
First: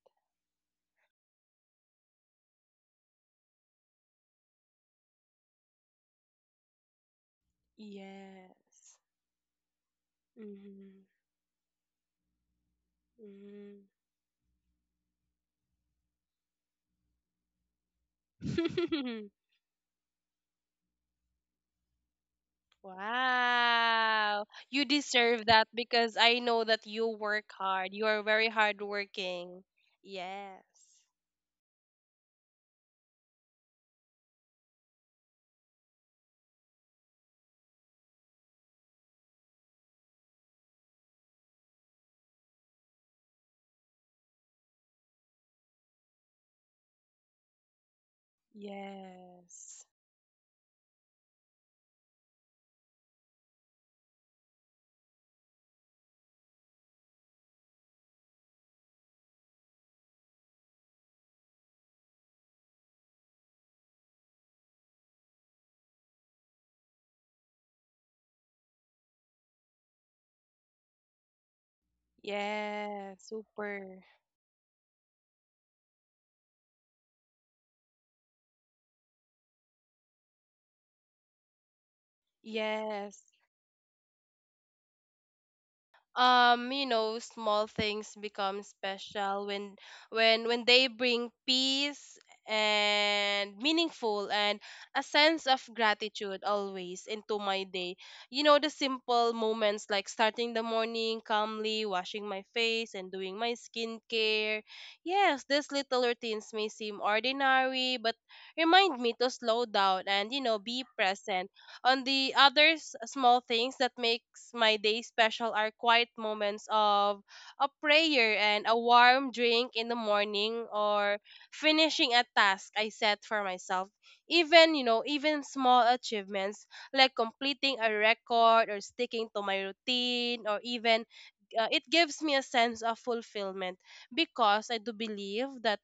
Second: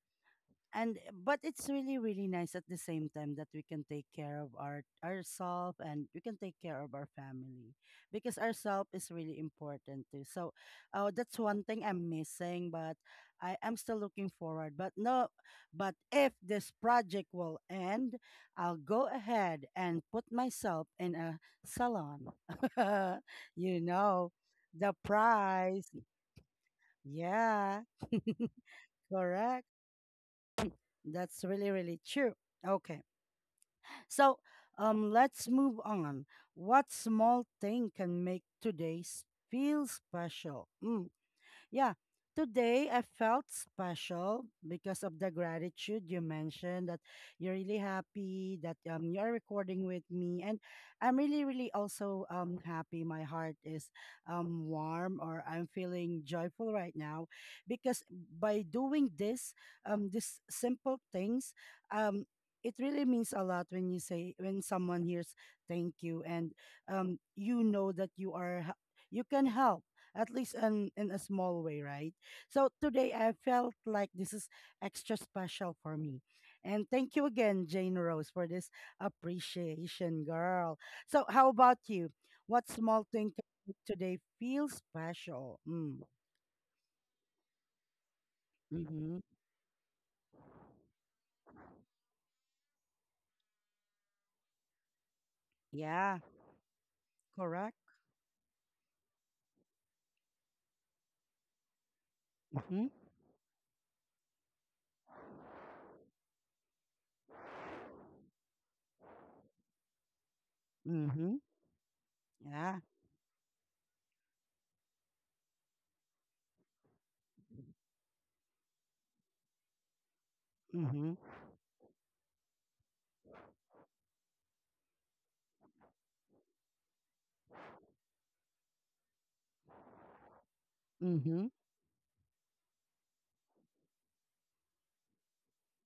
Speaker 1: and but it's really, really nice at the same time that we can take care of our ourselves and we can take care of our family because ourselves
Speaker 2: Yes.
Speaker 1: is really important too. So,
Speaker 2: Hmm.
Speaker 1: oh, that's one thing I'm missing, but I am
Speaker 2: Mm.
Speaker 1: still looking forward. But no, but if this project will end, I'll go
Speaker 2: [laughs]
Speaker 1: ahead and put myself in a salon. [laughs] You know
Speaker 2: Wow. You
Speaker 1: the
Speaker 2: deserve that
Speaker 1: price.
Speaker 2: because I know that you work
Speaker 1: Yeah.
Speaker 2: hard. You are very
Speaker 1: [laughs]
Speaker 2: hardworking.
Speaker 1: Correct.
Speaker 2: Yes.
Speaker 1: That's really, really true. Okay. So, let's move on. What small thing can make today's feel special? Mm, yeah, today I felt special because of the gratitude you mentioned, that you're really happy that you're recording
Speaker 2: Yes.
Speaker 1: with me. And I'm really, really also happy. My heart is warm, or I'm feeling joyful right now because by doing this, these simple things, um, it really means a lot when you say, when someone hears thank you, and you know that you can help at least in a small way, right? So today
Speaker 2: Yes.
Speaker 1: I felt
Speaker 2: Super.
Speaker 1: like this is extra special for me. And thank you again, Jane Rose, for this appreciation, girl. So, how about you? What small
Speaker 2: Yes.
Speaker 1: thing can make today feel special? Mm.
Speaker 2: Small things become
Speaker 1: Mm-hmm.
Speaker 2: special when they bring peace and meaningful and a sense of
Speaker 1: Yeah,
Speaker 2: gratitude always into my
Speaker 1: correct.
Speaker 2: day. The simple moments like starting the morning calmly, washing my
Speaker 1: Mm-hmm.
Speaker 2: face and doing my skincare. Yes, these little routines may seem ordinary but remind me to slow down and be
Speaker 1: Mm-hmm.
Speaker 2: present. On the
Speaker 1: Yeah.
Speaker 2: others, small things that makes my day special are quiet moments of a prayer and a warm drink in the morning
Speaker 1: Mm-hmm.
Speaker 2: or finishing a task I set for myself. Even, even small achievements like completing a record or sticking to my routine or even,
Speaker 1: Mm-hmm.
Speaker 2: it gives me a sense of fulfillment because I do believe that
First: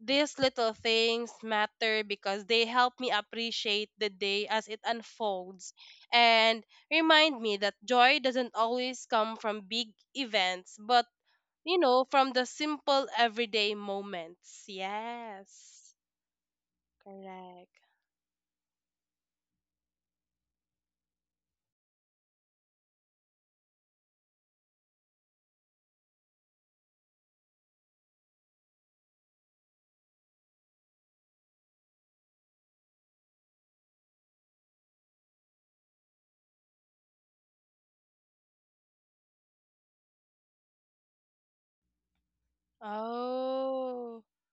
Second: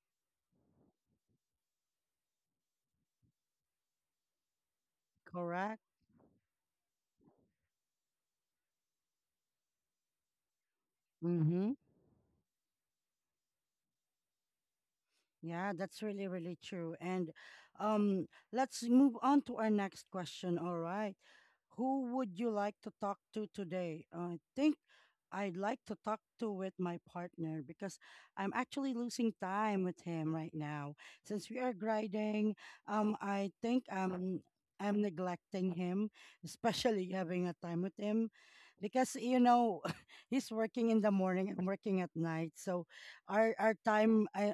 Speaker 2: these little things matter because they help me appreciate the day as it unfolds
Speaker 1: Correct.
Speaker 2: and remind me that joy doesn't always come from big events, but,
Speaker 1: Mm-hmm.
Speaker 2: from the simple everyday moments.
Speaker 1: Yeah,
Speaker 2: Yes,
Speaker 1: that's really, really true. And
Speaker 2: correct.
Speaker 1: um, let's move on to our next question. All right. Who would you like to talk to today? I think I'd like to talk to with my partner because I'm actually losing time with him right now. Since we are grinding, I think I'm neglecting him, especially having a time with him because, you know, [laughs] he's working in the morning, and working at night. So our
Speaker 2: Oh,
Speaker 1: time,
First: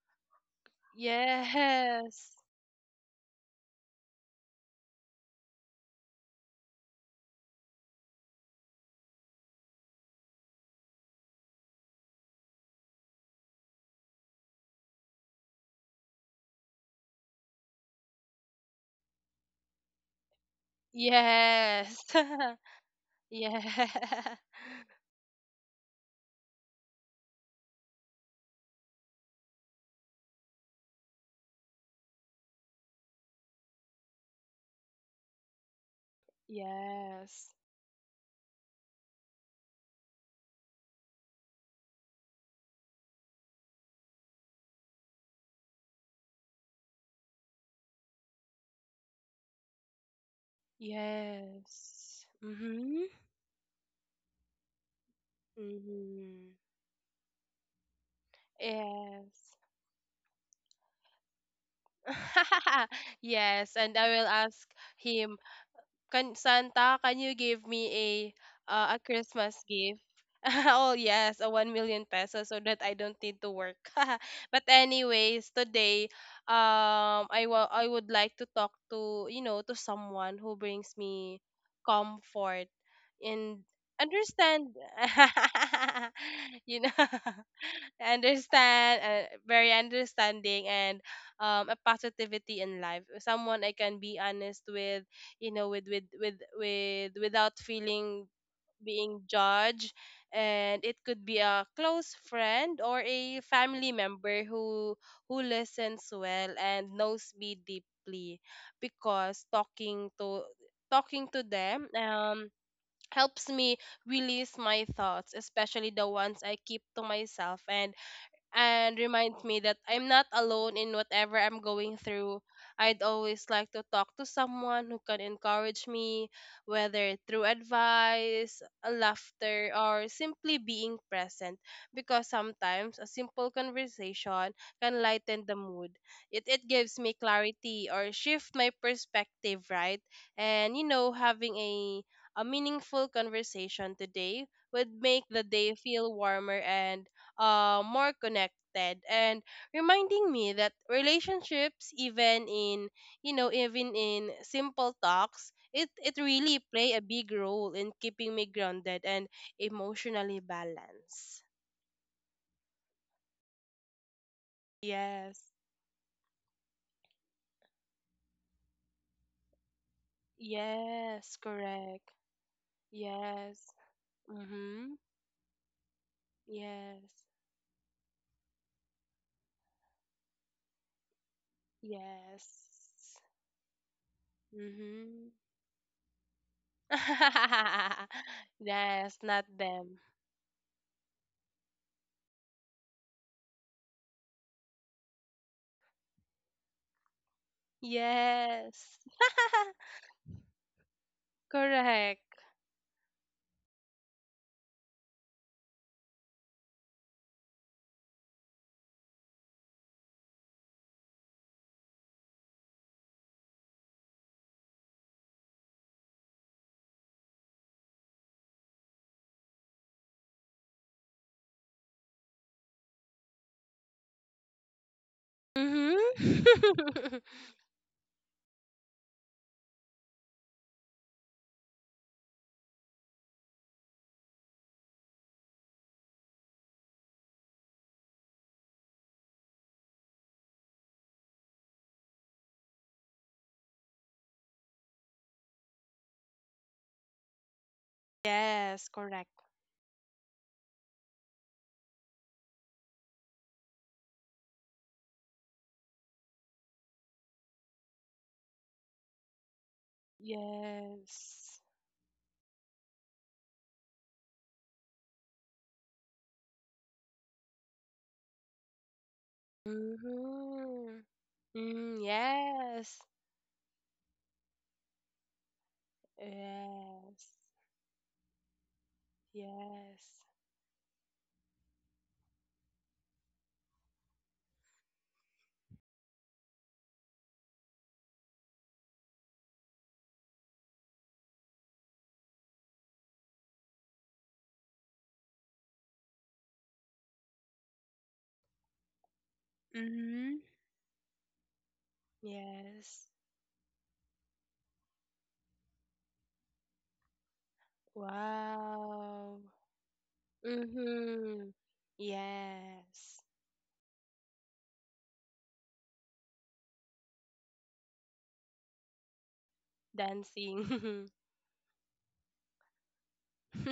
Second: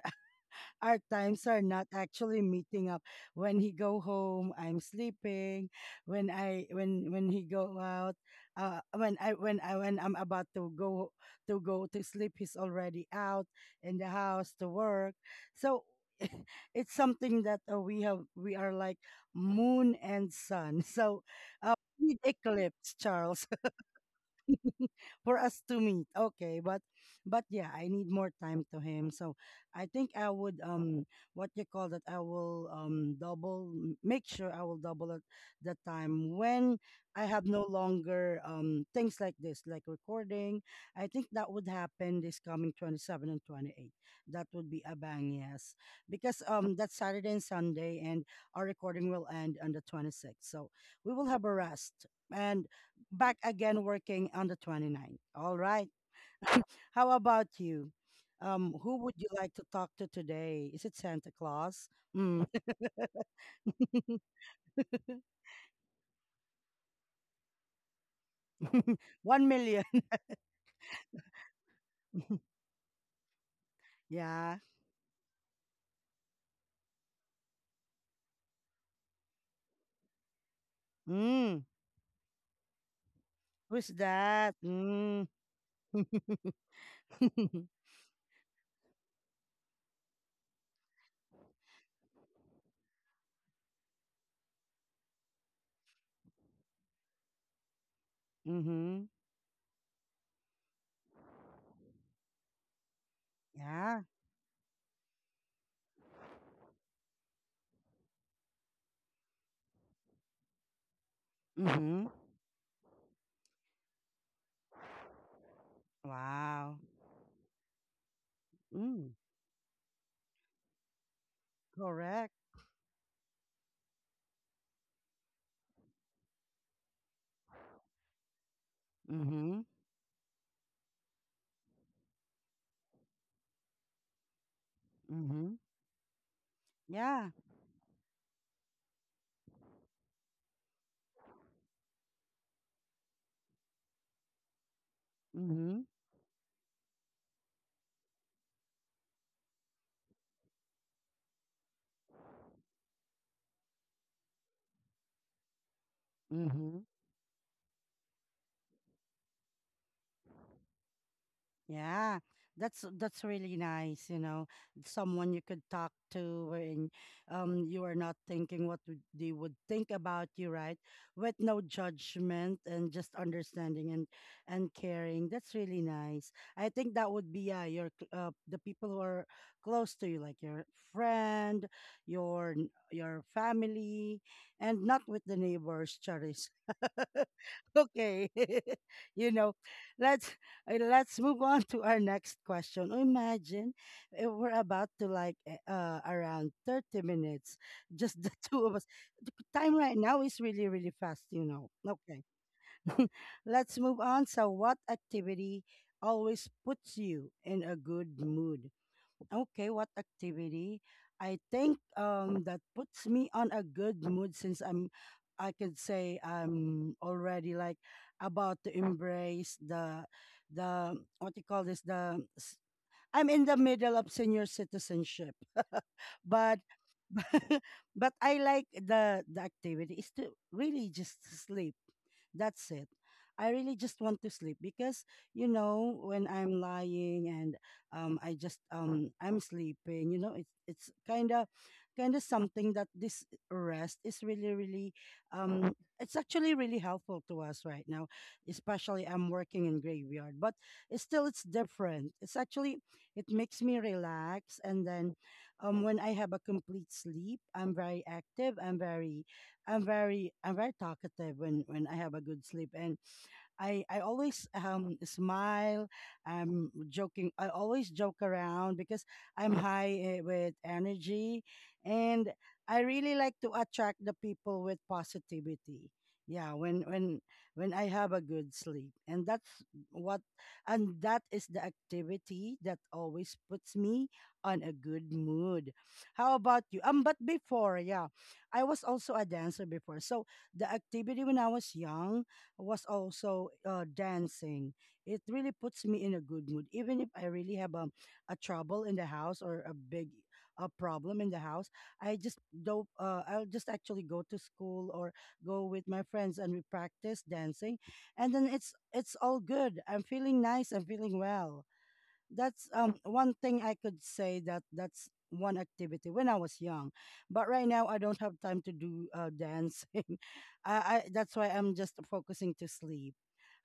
Speaker 1: our times are not
Speaker 2: yes,
Speaker 1: actually meeting up. When he go home, I'm sleeping. When he go out, when I'm about to go to sleep, he's already out in the house to work. So [laughs] it's something that we have, we are like moon and sun. [laughs] So
Speaker 2: yes,
Speaker 1: we need eclipse,
Speaker 2: [laughs]
Speaker 1: Charles,
Speaker 2: yeah, [laughs]
Speaker 1: for us to meet. Okay, but yeah, I need more time to him. So I think I would what you call that, I will make sure I will double it, the time when I have
Speaker 2: yes,
Speaker 1: no longer things like this like recording. I think that would happen this coming 27 and 28. That would be a bang, yes, because that's Saturday and Sunday and our recording will end on the 26th. So we will have a rest
Speaker 2: yes.
Speaker 1: and
Speaker 2: Mm-hmm.
Speaker 1: back again working on the 29th. All right.
Speaker 2: Mm-hmm.
Speaker 1: How about you? Who would you like
Speaker 2: Yes.
Speaker 1: to talk to today? Is it Santa Claus? Mm.
Speaker 2: [laughs] Yes, and I will
Speaker 1: [laughs]
Speaker 2: ask him, "Can Santa, can you give me a
Speaker 1: One
Speaker 2: Christmas
Speaker 1: million.
Speaker 2: gift?"
Speaker 1: [laughs]
Speaker 2: [laughs] Oh yes, a 1 million pesos so that I don't need to work. [laughs]
Speaker 1: Yeah.
Speaker 2: But anyways, today, I would like to talk to you know to someone who brings me
Speaker 1: Mm.
Speaker 2: comfort and
Speaker 1: Who's that?
Speaker 2: understand.
Speaker 1: Mm. [laughs]
Speaker 2: [laughs]
Speaker 1: Mm-hmm.
Speaker 2: You know understand Very understanding and a positivity in life, someone I can be honest with, you know with with with without feeling being judged. And it could be a close friend or a family
Speaker 1: Yeah.
Speaker 2: member who listens well and knows me deeply, because talking to them,
Speaker 1: Mm-hmm.
Speaker 2: helps me release my thoughts, especially the ones I
Speaker 1: Wow.
Speaker 2: keep to myself, and
Speaker 1: Mm.
Speaker 2: reminds me that I'm not alone in whatever I'm going
Speaker 1: Correct.
Speaker 2: through. I'd always like to talk to someone who can encourage me, whether through advice,
Speaker 1: Mm-hmm.
Speaker 2: laughter, or simply being present, because sometimes a simple conversation can lighten
Speaker 1: Mm-hmm.
Speaker 2: the mood. It gives me
Speaker 1: Yeah.
Speaker 2: clarity or shift my perspective, right? And, having a meaningful conversation today would make the day
Speaker 1: Mm-hmm.
Speaker 2: feel warmer and, more connected, and reminding me that relationships, even in, even in simple talks, it really
Speaker 1: Mm-hmm.
Speaker 2: play a big role in keeping me grounded and emotionally balanced.
Speaker 1: Yeah, that's really nice, you know, someone
Speaker 2: Yes.
Speaker 1: you could talk to wherein you are not thinking what would- they would think about you, right?
Speaker 2: Yes.
Speaker 1: With no
Speaker 2: Correct.
Speaker 1: judgment and just
Speaker 2: Yes.
Speaker 1: understanding and
Speaker 2: Mhm.
Speaker 1: caring. That's really nice. I think that
Speaker 2: Yes.
Speaker 1: would be yeah, the people who are close to you, like your friend,
Speaker 2: Yes.
Speaker 1: your family, and not with
Speaker 2: Mhm.
Speaker 1: the neighbors, Charis. [laughs]
Speaker 2: [laughs]
Speaker 1: Okay. [laughs]
Speaker 2: yes,
Speaker 1: You
Speaker 2: not
Speaker 1: know,
Speaker 2: them.
Speaker 1: let's let's move on to our next question. Imagine, if we're about to like around 30 minutes, just the [laughs] two of us.
Speaker 2: Yes. [laughs]
Speaker 1: The time right now is really, really fast, you know. Okay.
Speaker 2: correct.
Speaker 1: [laughs] Let's move on. So, what activity always puts you in a good mood? Okay, what activity? I think that puts me on a good mood, since I'm, I could say I'm already like about to embrace the what you call this the s- I'm in the middle of senior citizenship. But
Speaker 2: Mm-hmm. [laughs]
Speaker 1: [laughs] but I like the activity is to really just sleep. That's it. I really just want to sleep because you know when I'm lying and I'm sleeping. You know, it's kind of something that this rest is really, really it's actually really helpful to us right now,
Speaker 2: Yes,
Speaker 1: especially I'm
Speaker 2: correct.
Speaker 1: working in graveyard. But it's still, it's different, it's actually, it makes me relax, and then when I have a complete sleep, I'm very active. I'm very talkative
Speaker 2: Yes.
Speaker 1: when I have a good sleep, and I always smile. I'm joking. I always joke around because I'm high with
Speaker 2: Mm-hmm.
Speaker 1: energy,
Speaker 2: Mm,
Speaker 1: and I
Speaker 2: yes.
Speaker 1: really like to attract the people with positivity. Yeah, when
Speaker 2: Yes.
Speaker 1: I have a good sleep, and
Speaker 2: Yes.
Speaker 1: what, and that is the activity that always puts me on a good mood. How about you? But before, yeah, I was also a dancer before, so the activity when I was young was also dancing. It really puts me in a good mood, even if I really have a trouble in the house or
Speaker 2: Mm-hmm.
Speaker 1: a problem in the house. I just do
Speaker 2: Yes.
Speaker 1: I'll just actually go to school or go with my friends and we practice dancing, and then it's
Speaker 2: Wow.
Speaker 1: all good. I'm feeling nice. I'm feeling
Speaker 2: Mm-hmm.
Speaker 1: well. That's
Speaker 2: Yes.
Speaker 1: one thing I could say, that that's one activity when I was young, but right now I don't have time to do dancing. [laughs] I,
Speaker 2: Dancing.
Speaker 1: I
Speaker 2: [laughs]
Speaker 1: that's why I'm just focusing to sleep.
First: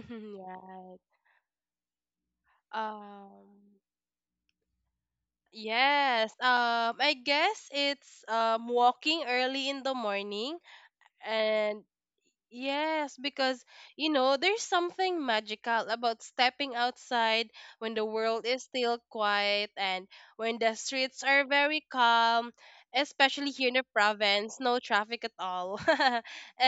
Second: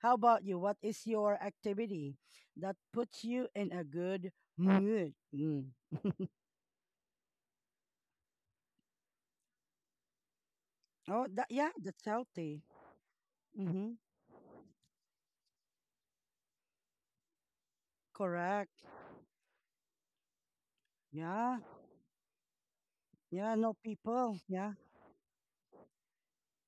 Speaker 1: How about you? What is your activity that puts you in
Speaker 2: Um,
Speaker 1: a good mood? Mm.
Speaker 2: yes. I guess it's walking early in the morning.
Speaker 1: Oh, that yeah,
Speaker 2: And
Speaker 1: that's healthy.
Speaker 2: yes, because,
Speaker 1: Mm-hmm.
Speaker 2: there's something magical about stepping outside when the world is
Speaker 1: Correct.
Speaker 2: still quiet and when the streets are
Speaker 1: Yeah.
Speaker 2: very calm, especially
Speaker 1: Yeah.
Speaker 2: here
Speaker 1: No
Speaker 2: in the
Speaker 1: people.
Speaker 2: province,
Speaker 1: Yeah.
Speaker 2: no traffic at all. [laughs]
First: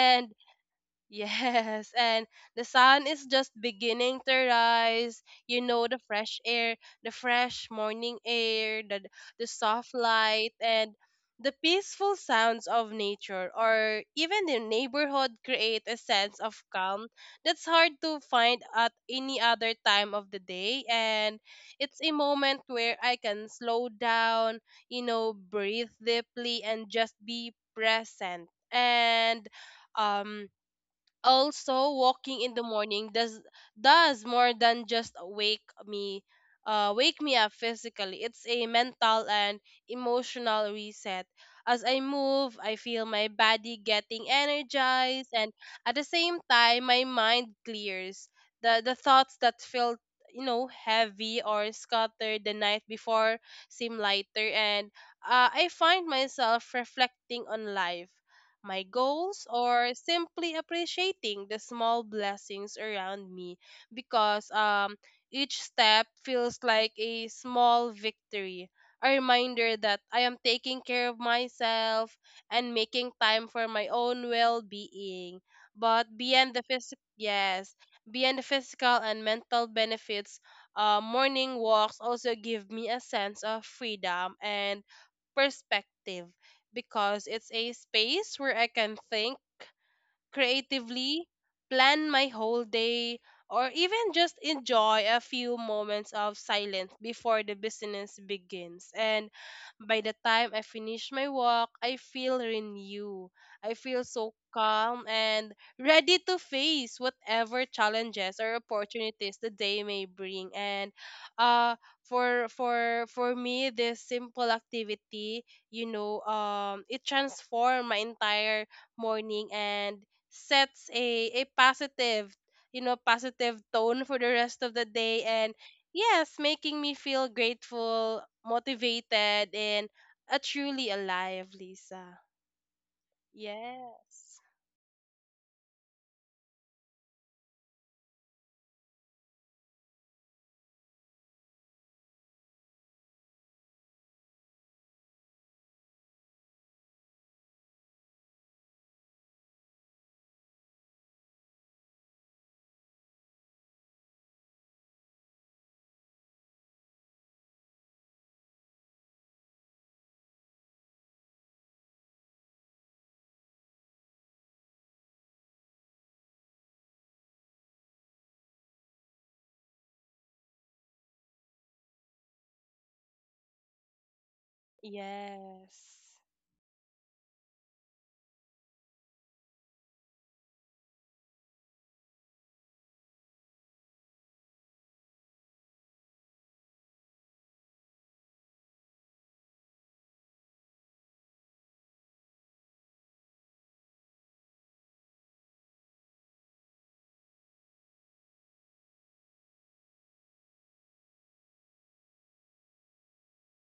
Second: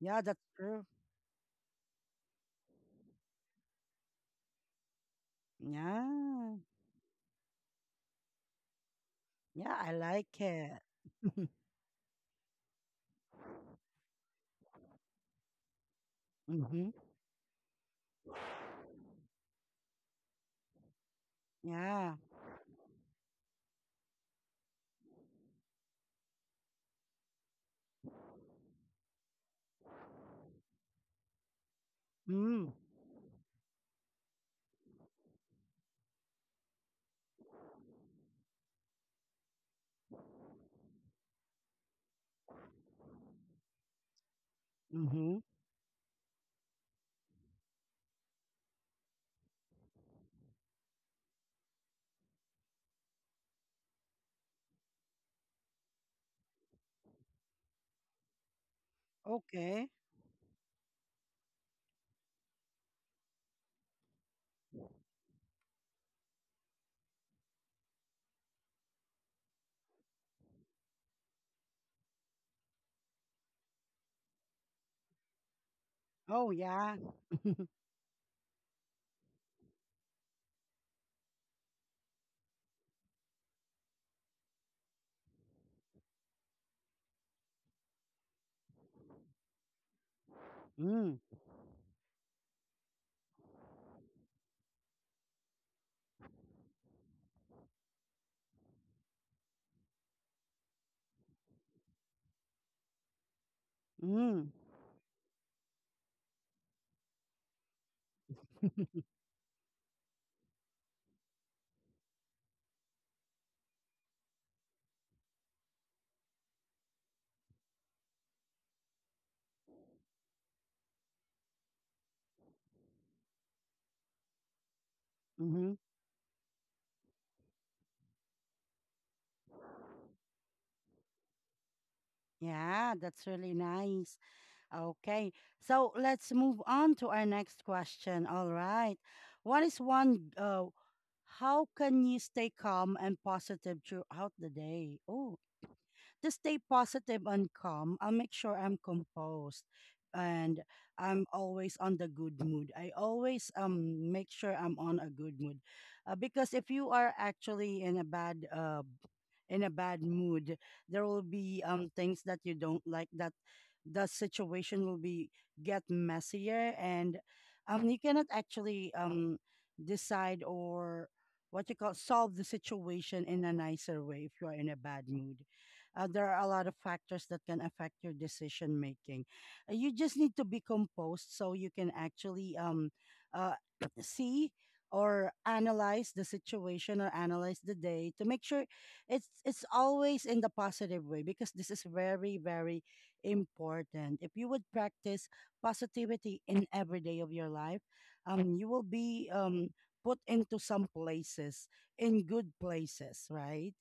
Speaker 1: Yeah. That's true.
Speaker 2: yes, and the sun is just beginning to rise. You know, the fresh
Speaker 1: Yeah.
Speaker 2: air, the fresh morning air, the
Speaker 1: Yeah. I
Speaker 2: soft
Speaker 1: like
Speaker 2: light,
Speaker 1: it.
Speaker 2: and the peaceful sounds of nature, or even the neighborhood, create a sense of
Speaker 1: Mm-hmm.
Speaker 2: calm that's hard to find at any other time of the day. And it's a
Speaker 1: Yeah.
Speaker 2: moment where I can slow down, breathe deeply, and just be present. And um also, walking in the
Speaker 1: Mm.
Speaker 2: morning does more than just wake me up physically. It's a mental and emotional reset. As I move, I feel my body getting energized,
Speaker 1: Mm-hmm.
Speaker 2: and at the same time my mind clears. The thoughts that felt, heavy or scattered the night before, seem lighter, and, I find myself reflecting on life, my goals,
Speaker 1: Okay.
Speaker 2: or simply appreciating the small blessings around me, because, each step feels like a small victory. A reminder that I am taking care of myself and making time for my own well being. But
Speaker 1: Oh
Speaker 2: beyond the
Speaker 1: yeah.
Speaker 2: physical, yes, beyond the physical and mental benefits, morning walks also give me a sense of freedom and perspective, because it's a space where I can think
Speaker 1: Mm.
Speaker 2: creatively, plan my whole day, or even just enjoy a few moments of silence before the business begins. And by the time I finish my walk, I feel renewed. I feel so
Speaker 1: Mm.
Speaker 2: calm and ready to face whatever challenges or opportunities the day may bring. And, uh for me, this simple activity, it transformed my entire morning and sets a positive, positive tone for the rest of the day. And
Speaker 1: Mm-hmm.
Speaker 2: yes, making me feel grateful, motivated, and a truly alive, Lisa.
Speaker 1: Yeah, that's really nice.
Speaker 2: Yes.
Speaker 1: Okay. So let's move on to our next question. All right. What is one How can you stay calm and positive throughout the day? Oh, to stay positive and calm, I'll make sure I'm composed and I'm always on the good mood. I always make sure I'm on a good mood. Because if you are actually in a bad mood, there will be things that you don't like, that the situation will be get messier, and you cannot actually decide or what you call solve the situation in a nicer way if you are in a bad mood.
Speaker 2: Yes.
Speaker 1: There are a lot of factors that can affect your decision making. You just need to be composed so you can actually uh, [clears throat] see or analyze the situation or analyze the day to make sure it's always in the positive way, because this is very, very important. If you would practice positivity in every day of your life, you will be put into some places, in good places, right?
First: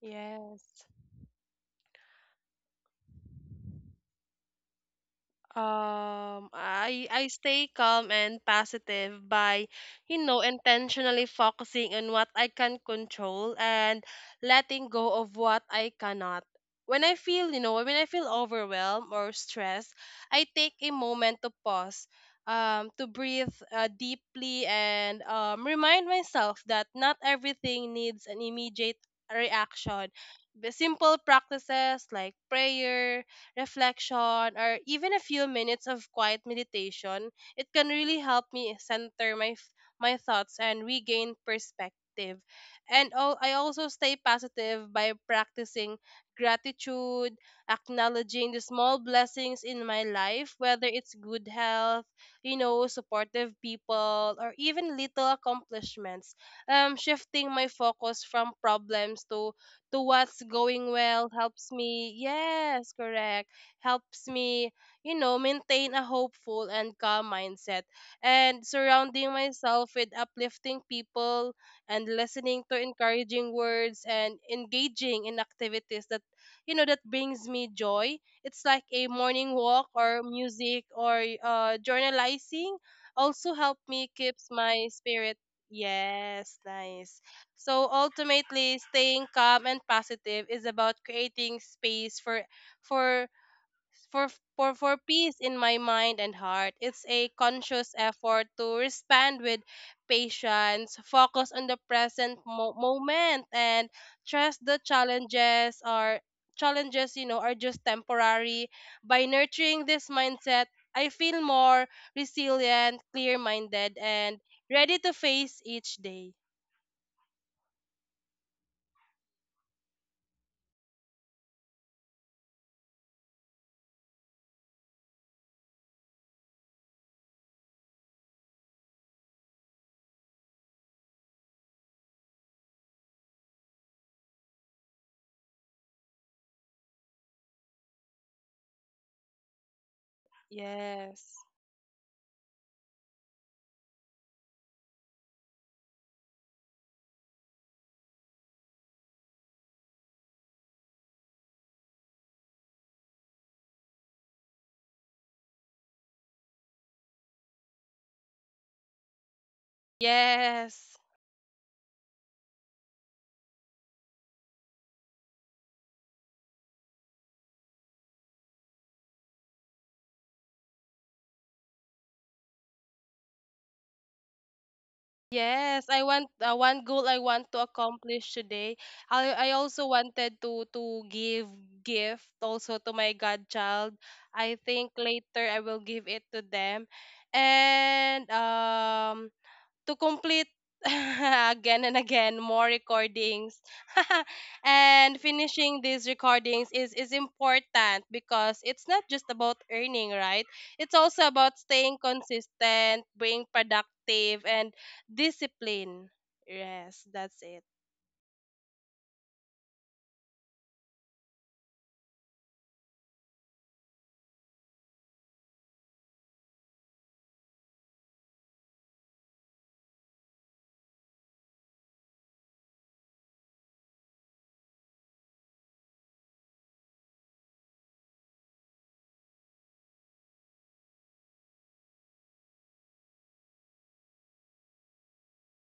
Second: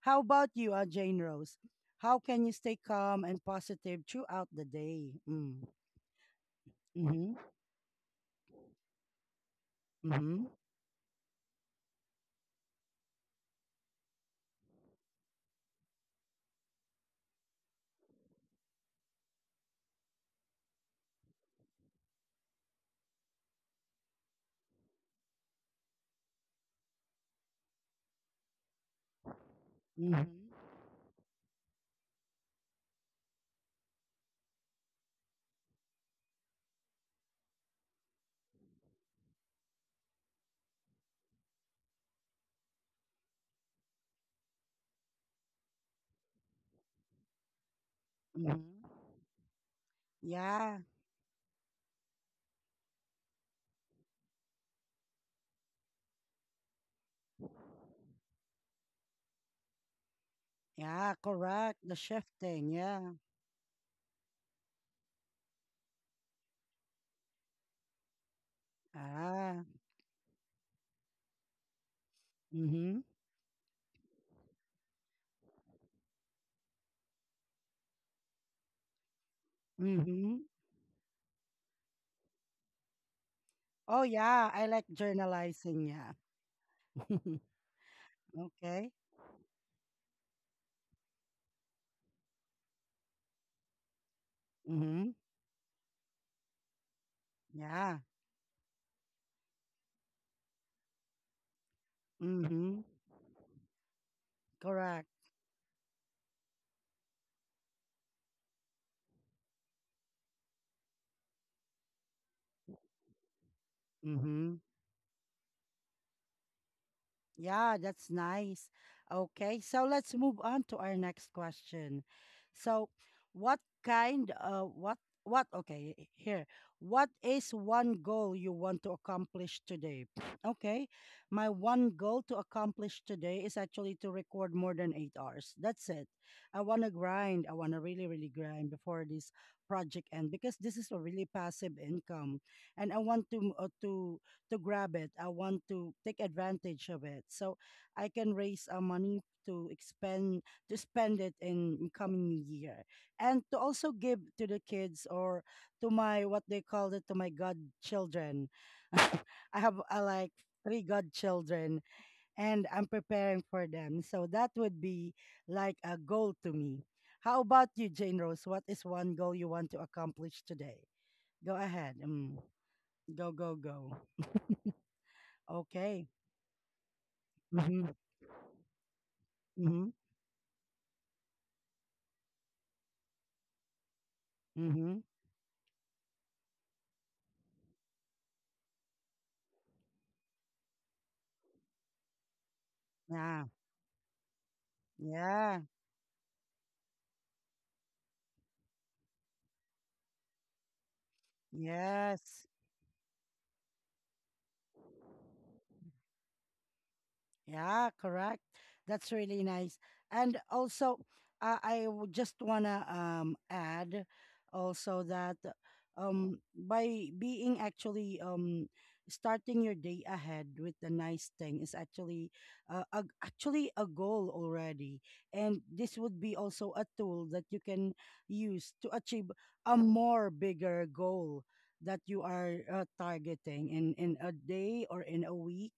Speaker 1: How about you,
Speaker 2: Yes.
Speaker 1: Jane Rose? How can you stay calm and positive throughout the day? Mm.
Speaker 2: I
Speaker 1: Mm-hmm.
Speaker 2: stay calm and positive by,
Speaker 1: Mm-hmm.
Speaker 2: intentionally focusing on what I can control and letting go of what I cannot. When I feel, when I feel overwhelmed or stressed, I take a moment to pause, to breathe, deeply, and, remind myself that not everything needs an immediate reaction.
Speaker 1: Mm-hmm.
Speaker 2: The simple practices like prayer, reflection, or even a few minutes of quiet meditation, it can really help me center my thoughts and regain perspective. And oh, I also stay positive by practicing gratitude, acknowledging
Speaker 1: Mm-hmm.
Speaker 2: the small blessings in my life,
Speaker 1: Yeah.
Speaker 2: whether it's good health, supportive people, or even little accomplishments. Shifting my focus from problems to what's going
Speaker 1: Yeah,
Speaker 2: well helps
Speaker 1: correct. The
Speaker 2: me,
Speaker 1: shifting.
Speaker 2: yes,
Speaker 1: Yeah.
Speaker 2: correct, helps me, maintain a hopeful and calm mindset. And surrounding
Speaker 1: Ah.
Speaker 2: myself with uplifting people and listening to
Speaker 1: Mm-hmm.
Speaker 2: encouraging words and engaging in activities that, that brings me joy. It's like a morning walk or
Speaker 1: Mm-hmm.
Speaker 2: music or, journalizing also help
Speaker 1: Oh
Speaker 2: me keeps
Speaker 1: yeah, I like
Speaker 2: my spirit.
Speaker 1: journalizing, yeah.
Speaker 2: Yes, nice.
Speaker 1: [laughs]
Speaker 2: So ultimately,
Speaker 1: Okay.
Speaker 2: staying calm and positive is about creating space for for for
Speaker 1: Mm-hmm.
Speaker 2: peace in my mind and heart. It's a conscious
Speaker 1: Yeah.
Speaker 2: effort to respond with patience, focus on the present
Speaker 1: Mm-hmm.
Speaker 2: moment, and trust the
Speaker 1: Correct.
Speaker 2: challenges are just temporary. By nurturing this mindset, I feel more resilient, clear-minded, and
Speaker 1: Mm-hmm.
Speaker 2: ready to face each day.
Speaker 1: Yeah, that's nice. Okay, so let's move on to our next question. So, what kind what okay, h- here. What is one goal you want to accomplish today? [sniffs] Okay. My one goal to accomplish today is actually to record more than 8 hours. That's it. I want to grind. I want to really, really grind before this project end, because this is a really
Speaker 2: Yes.
Speaker 1: passive income, and I want to to grab it. I want to take advantage of it. So I can raise money to expend to spend it in coming new year, and to also give to the kids or to my what they call it, to my godchildren. [laughs] I have like three
Speaker 2: Yes.
Speaker 1: godchildren and I'm preparing for them. So that would be like a goal to me. How about you, Jane Rose? What is one goal you want to accomplish today? Go ahead. Mm. Go, go, go.
Speaker 2: Yes,
Speaker 1: Okay.
Speaker 2: I want, one goal I want to
Speaker 1: Mm-hmm.
Speaker 2: accomplish today. I
Speaker 1: Mm-hmm.
Speaker 2: also wanted to give gift also to my godchild. I
Speaker 1: Mm-hmm.
Speaker 2: think later I will give it to them. And to complete [laughs] again and again more
Speaker 1: Yeah.
Speaker 2: recordings, [laughs] and
Speaker 1: Yeah.
Speaker 2: finishing these recordings is important, because it's not just about earning, right? It's also about staying
Speaker 1: Yes.
Speaker 2: consistent, being productive, and discipline. Yes, that's it.
Speaker 1: Yeah, correct. That's really nice. And also, I would just wanna add also that by being actually starting your day ahead with a nice thing is actually actually a goal already, and this would be also a tool that you can use to achieve a more bigger goal that you are targeting in a day, or in a week,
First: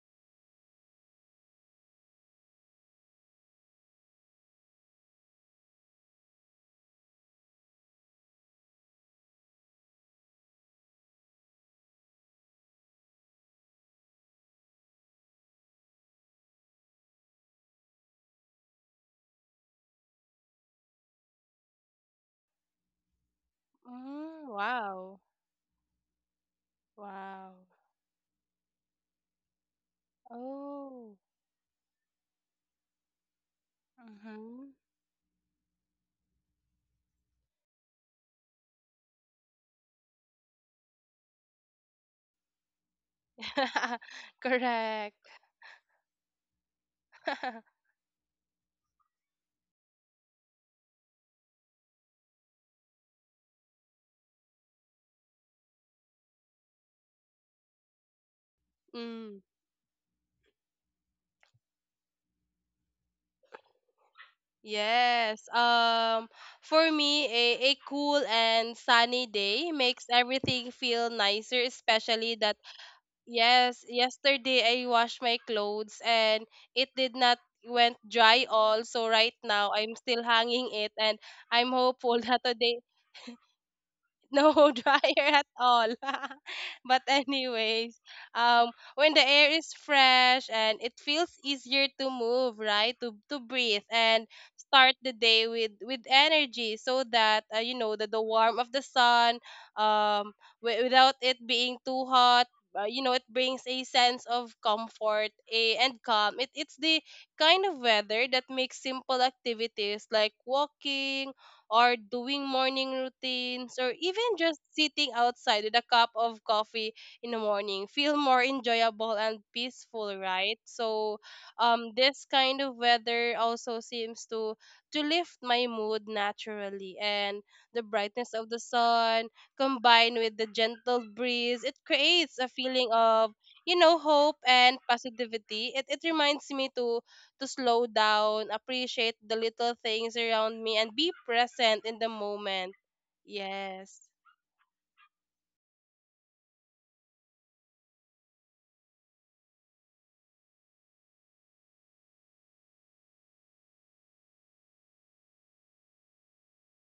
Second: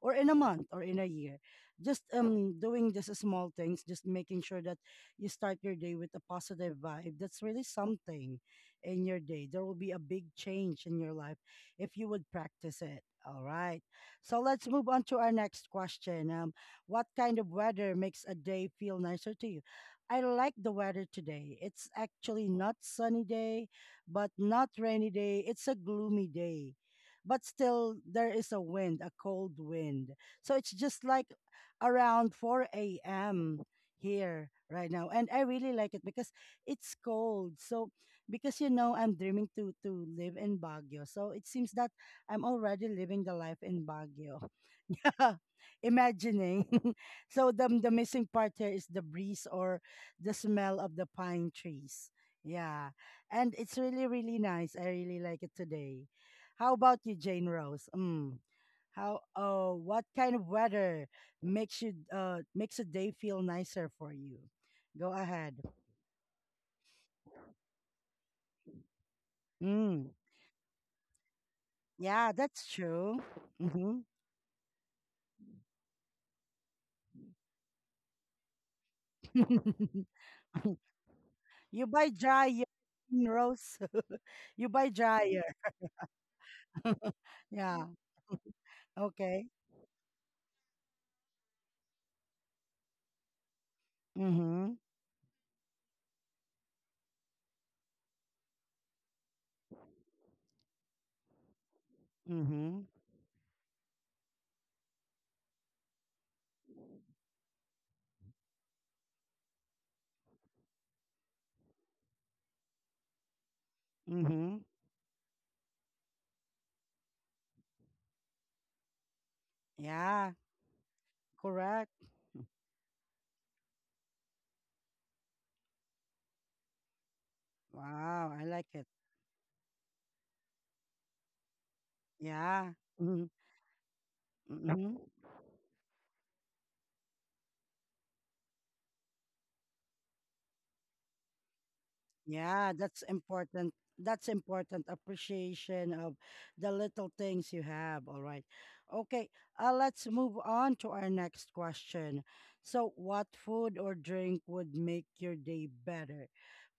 Speaker 1: or in a month, or in a year. Just doing just small things, just making sure that you start your day with a positive vibe, that's really something. In your day there will be a big change in your life if you would practice it. All right, so let's move on to our next question. What kind of weather makes a day feel nicer to you? I like the weather today. It's actually not sunny day, but
Speaker 2: Mm,
Speaker 1: not rainy
Speaker 2: wow.
Speaker 1: day. It's a gloomy day, but
Speaker 2: Wow.
Speaker 1: still there is a wind, a cold wind. So it's just
Speaker 2: Oh.
Speaker 1: like around 4 a.m. here
Speaker 2: Mm-hmm.
Speaker 1: right now. And I really like it because it's cold. So because you know I'm dreaming to live in Baguio. So it seems that I'm already living the life in
Speaker 2: [laughs]
Speaker 1: Baguio.
Speaker 2: correct.
Speaker 1: [laughs] Imagining. [laughs] So the
Speaker 2: [laughs]
Speaker 1: the missing part here is the breeze, or the smell of the pine trees. Yeah, and it's really, really nice. I really like it today. How about you, Jane Rose? Mm. How?
Speaker 2: mm.
Speaker 1: Oh, what kind of weather makes a day feel nicer for you? Go
Speaker 2: Yes.
Speaker 1: ahead.
Speaker 2: For me, a cool and sunny day makes
Speaker 1: Mm.
Speaker 2: everything feel nicer,
Speaker 1: Yeah,
Speaker 2: especially that.
Speaker 1: that's true.
Speaker 2: Yes,
Speaker 1: Hmm.
Speaker 2: yesterday I washed my clothes and it did not went dry all, so right now I'm
Speaker 1: [laughs]
Speaker 2: still hanging it, and I'm
Speaker 1: You buy
Speaker 2: hopeful [laughs] that
Speaker 1: dryer,
Speaker 2: today.
Speaker 1: Rose.
Speaker 2: No
Speaker 1: [laughs] You
Speaker 2: [laughs]
Speaker 1: buy
Speaker 2: dryer
Speaker 1: dryer.
Speaker 2: at all. [laughs] but
Speaker 1: Yeah.
Speaker 2: anyways, um, when the
Speaker 1: Okay.
Speaker 2: air is fresh and it feels easier to move, right? To breathe and
Speaker 1: Mhm.
Speaker 2: start the day with energy, so that, that the warmth of the sun, um, without it being too hot.
Speaker 1: Mhm.
Speaker 2: It brings a sense of comfort and calm. It's the kind of weather that makes simple activities like walking or doing morning routines or even just
Speaker 1: Mhm.
Speaker 2: sitting outside with a cup of coffee in the morning feel more enjoyable and peaceful,
Speaker 1: Yeah.
Speaker 2: right? So
Speaker 1: Correct.
Speaker 2: this kind of weather also seems to lift my mood naturally, and the
Speaker 1: Wow.
Speaker 2: brightness
Speaker 1: I
Speaker 2: of the
Speaker 1: like it.
Speaker 2: sun combined with the gentle breeze, it creates a
Speaker 1: Yeah.
Speaker 2: feeling
Speaker 1: Mhm.
Speaker 2: of, hope and
Speaker 1: Mhm.
Speaker 2: positivity. It reminds me to slow down, appreciate the little things around me, and be present in the moment.
Speaker 1: Yeah, that's important.
Speaker 2: Yes.
Speaker 1: That's important, appreciation of the little things you have. All right. Okay, let's move on to our next question. So, what food or drink would make your day better?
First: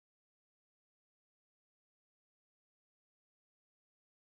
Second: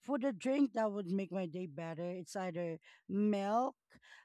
Speaker 1: Food or drink that would make my day better, it's either milk,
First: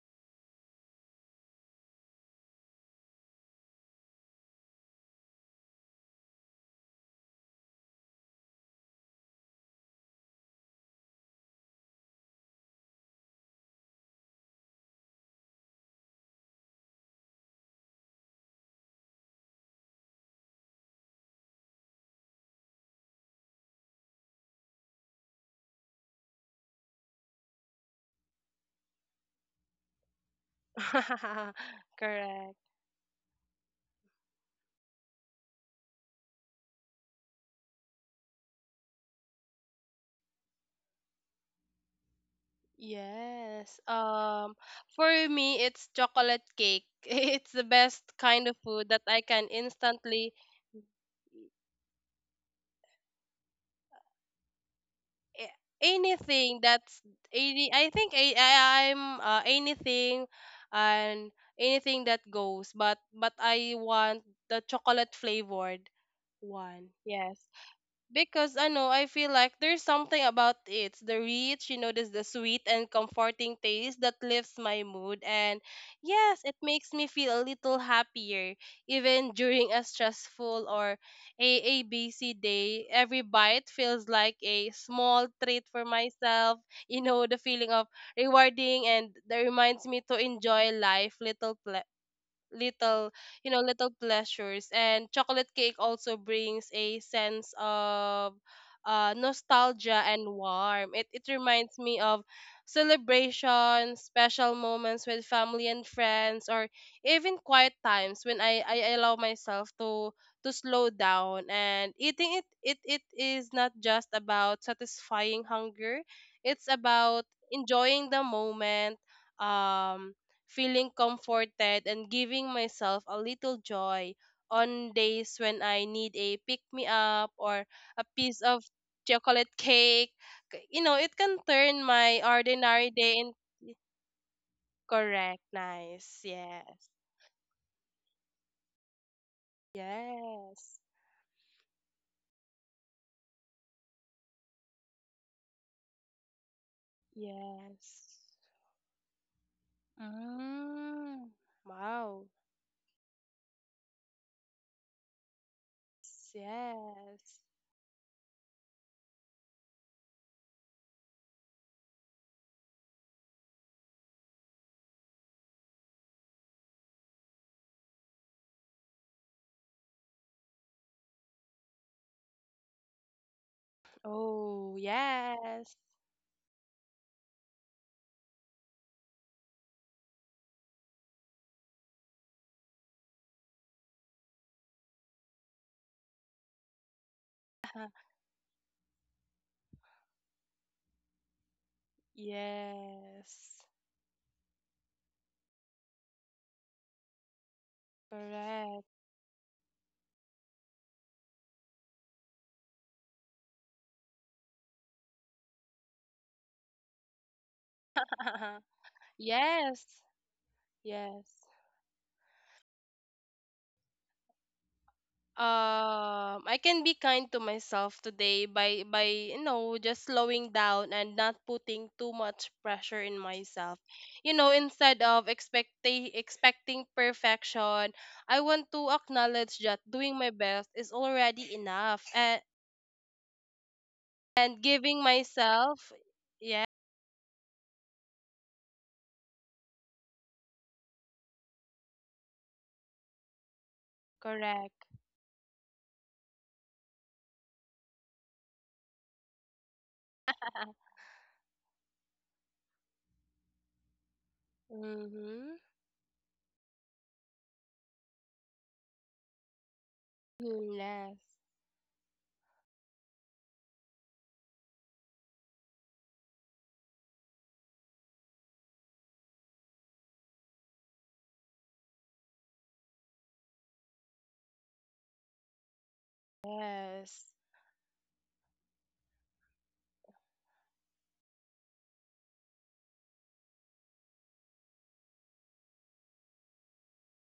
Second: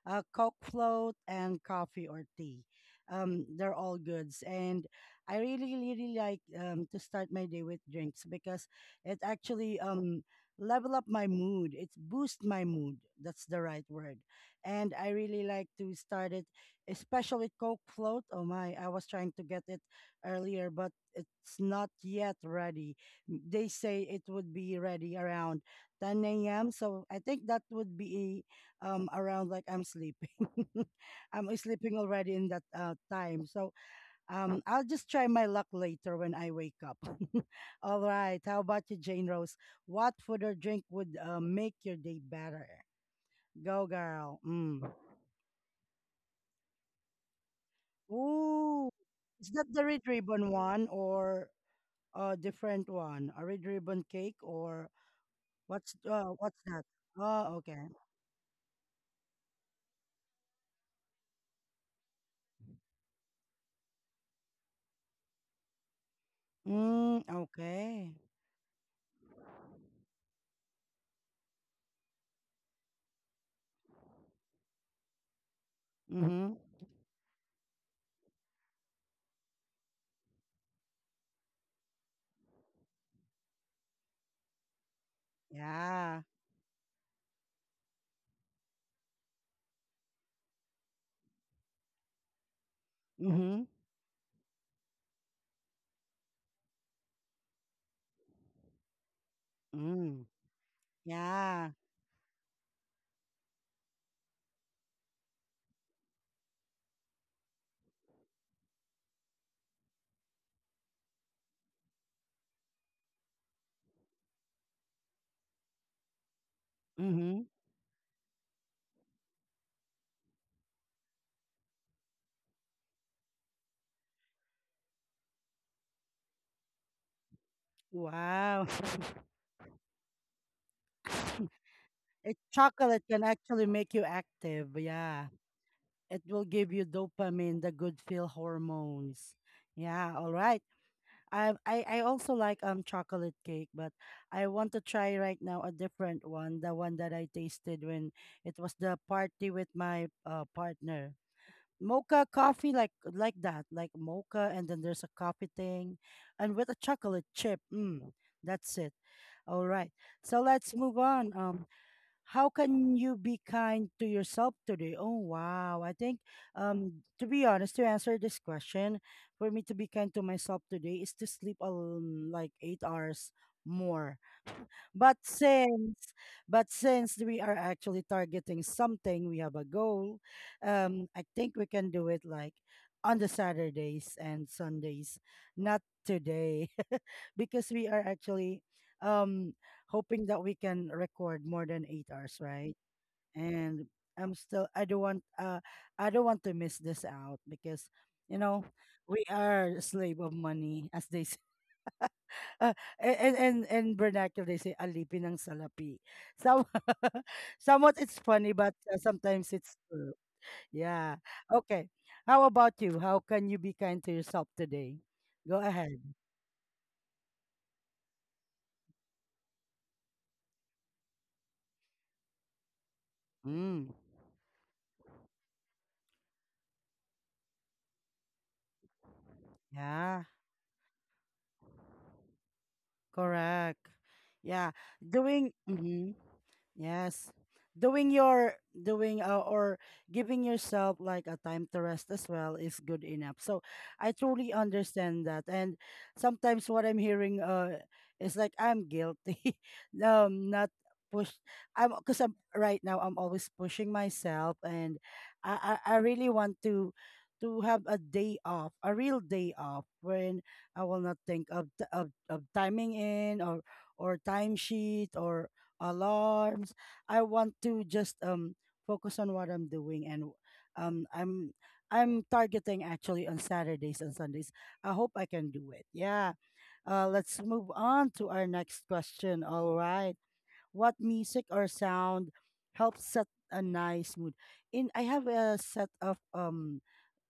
Speaker 1: Coke float, and coffee or tea. They're all goods. And I really, really like to start my day with drinks, because it actually level up my mood. It's boost my mood. That's the right word. And I really like to start it, especially with Coke Float. Oh my, I was trying to get it earlier, but it's not yet ready. They say it would be ready around 10 a.m. So I think that would be around like I'm sleeping. [laughs] I'm
Speaker 2: [laughs]
Speaker 1: sleeping already in
Speaker 2: Correct.
Speaker 1: that time. So I'll just try my luck later when I wake up. [laughs] All right. How about you, Jane Rose? What food or drink would make your day better?
Speaker 2: Yes.
Speaker 1: Go, girl. Mm.
Speaker 2: For me, it's chocolate cake. [laughs] It's the best kind of food
Speaker 1: Ooh,
Speaker 2: that I can
Speaker 1: is that the red
Speaker 2: instantly.
Speaker 1: ribbon one, or a different one? A red ribbon cake or what's
Speaker 2: Anything
Speaker 1: that?
Speaker 2: that's
Speaker 1: Oh,
Speaker 2: any.
Speaker 1: okay.
Speaker 2: I think, I'm anything and anything that goes, but I want the chocolate flavored one.
Speaker 1: Mm,
Speaker 2: Yes.
Speaker 1: okay.
Speaker 2: Because I know, I feel like there's something about it. The rich, there's the sweet and comforting taste that lifts my mood and yes,
Speaker 1: Mm-hmm.
Speaker 2: it makes me feel a little happier even [laughs] during a stressful or a ABC day. Every bite feels like a small treat for
Speaker 1: Yeah.
Speaker 2: myself. The feeling of rewarding, and that reminds me to enjoy life, little little you know
Speaker 1: Mm-hmm.
Speaker 2: little pleasures. And chocolate cake also brings a sense of, nostalgia
Speaker 1: Mm.
Speaker 2: and warmth. It
Speaker 1: Yeah.
Speaker 2: reminds me of celebrations, special moments with family and friends, or even quiet times when, I allow myself to slow down. And eating it, it is not just about satisfying hunger, it's about
Speaker 1: Mm-hmm.
Speaker 2: enjoying the moment, um feeling comforted and giving myself a little joy on days when I need a pick me up or a piece of
Speaker 1: Wow.
Speaker 2: chocolate [laughs] cake. You know, it can turn my
Speaker 1: It
Speaker 2: ordinary
Speaker 1: chocolate
Speaker 2: day
Speaker 1: can
Speaker 2: in.
Speaker 1: actually make you active. Yeah.
Speaker 2: Correct. Nice.
Speaker 1: It will give you
Speaker 2: Yes.
Speaker 1: dopamine, the good feel hormones. Yeah, all right.
Speaker 2: Yes.
Speaker 1: I also like chocolate cake, but I want to try right now a different one, the one that I tasted when
Speaker 2: Yes.
Speaker 1: it was the party with my partner.
Speaker 2: Mm.
Speaker 1: Mocha
Speaker 2: Wow.
Speaker 1: coffee, like that, like mocha, and then there's a coffee thing and with a chocolate
Speaker 2: Yes.
Speaker 1: chip. Mm, that's it. All right. So let's move on. How can you be kind to yourself today? Oh, wow. I think, to be honest, to answer this question, for me to be kind to myself today is to sleep like 8 hours more.
Speaker 2: Oh,
Speaker 1: But
Speaker 2: yes.
Speaker 1: since but since we are actually targeting something, we have a goal. I think we can do it like on the Saturdays and Sundays, not today, [laughs] because we are actually um hoping that we can record more than 8 hours, right?
Speaker 2: Yes.
Speaker 1: And I don't want I don't want to miss this out, because you know
Speaker 2: Correct.
Speaker 1: we are slave of money as they [laughs] Uh, and vernacular they say alipin ng salapi. Some [laughs] somewhat it's funny, but
Speaker 2: [laughs]
Speaker 1: sometimes it's
Speaker 2: yes.
Speaker 1: true. Yeah.
Speaker 2: Yes.
Speaker 1: Okay. How about you? How can you be kind to yourself today? Go ahead.
Speaker 2: I can be kind to myself today by just slowing down and not putting too much pressure in myself.
Speaker 1: Mm.
Speaker 2: Instead of expecting perfection, I want to acknowledge that doing
Speaker 1: Yeah.
Speaker 2: my best is already enough, and
Speaker 1: Correct.
Speaker 2: and
Speaker 1: Yeah.
Speaker 2: giving
Speaker 1: Doing.
Speaker 2: myself.
Speaker 1: Mm-hmm.
Speaker 2: Yeah,
Speaker 1: Yes. Doing your doing or giving yourself like a time to rest as well is good enough. So I truly
Speaker 2: correct.
Speaker 1: understand that. And sometimes what I'm hearing is like I'm guilty. [laughs] Not push I'm Because I'm right now I'm always pushing myself, and
Speaker 2: Mhm.
Speaker 1: I really want to have a day off, a real day off, when
Speaker 2: Mm,
Speaker 1: I will
Speaker 2: yes.
Speaker 1: not think of of timing in, or timesheet, or alarms. I want to just focus on what I'm doing, and um I'm I'm targeting actually on Saturdays and Sundays. I hope I can do it. Yeah. Uh,
Speaker 2: Yes.
Speaker 1: let's move on to our next question. All right. What music or sound helps set a nice mood? In I have a set of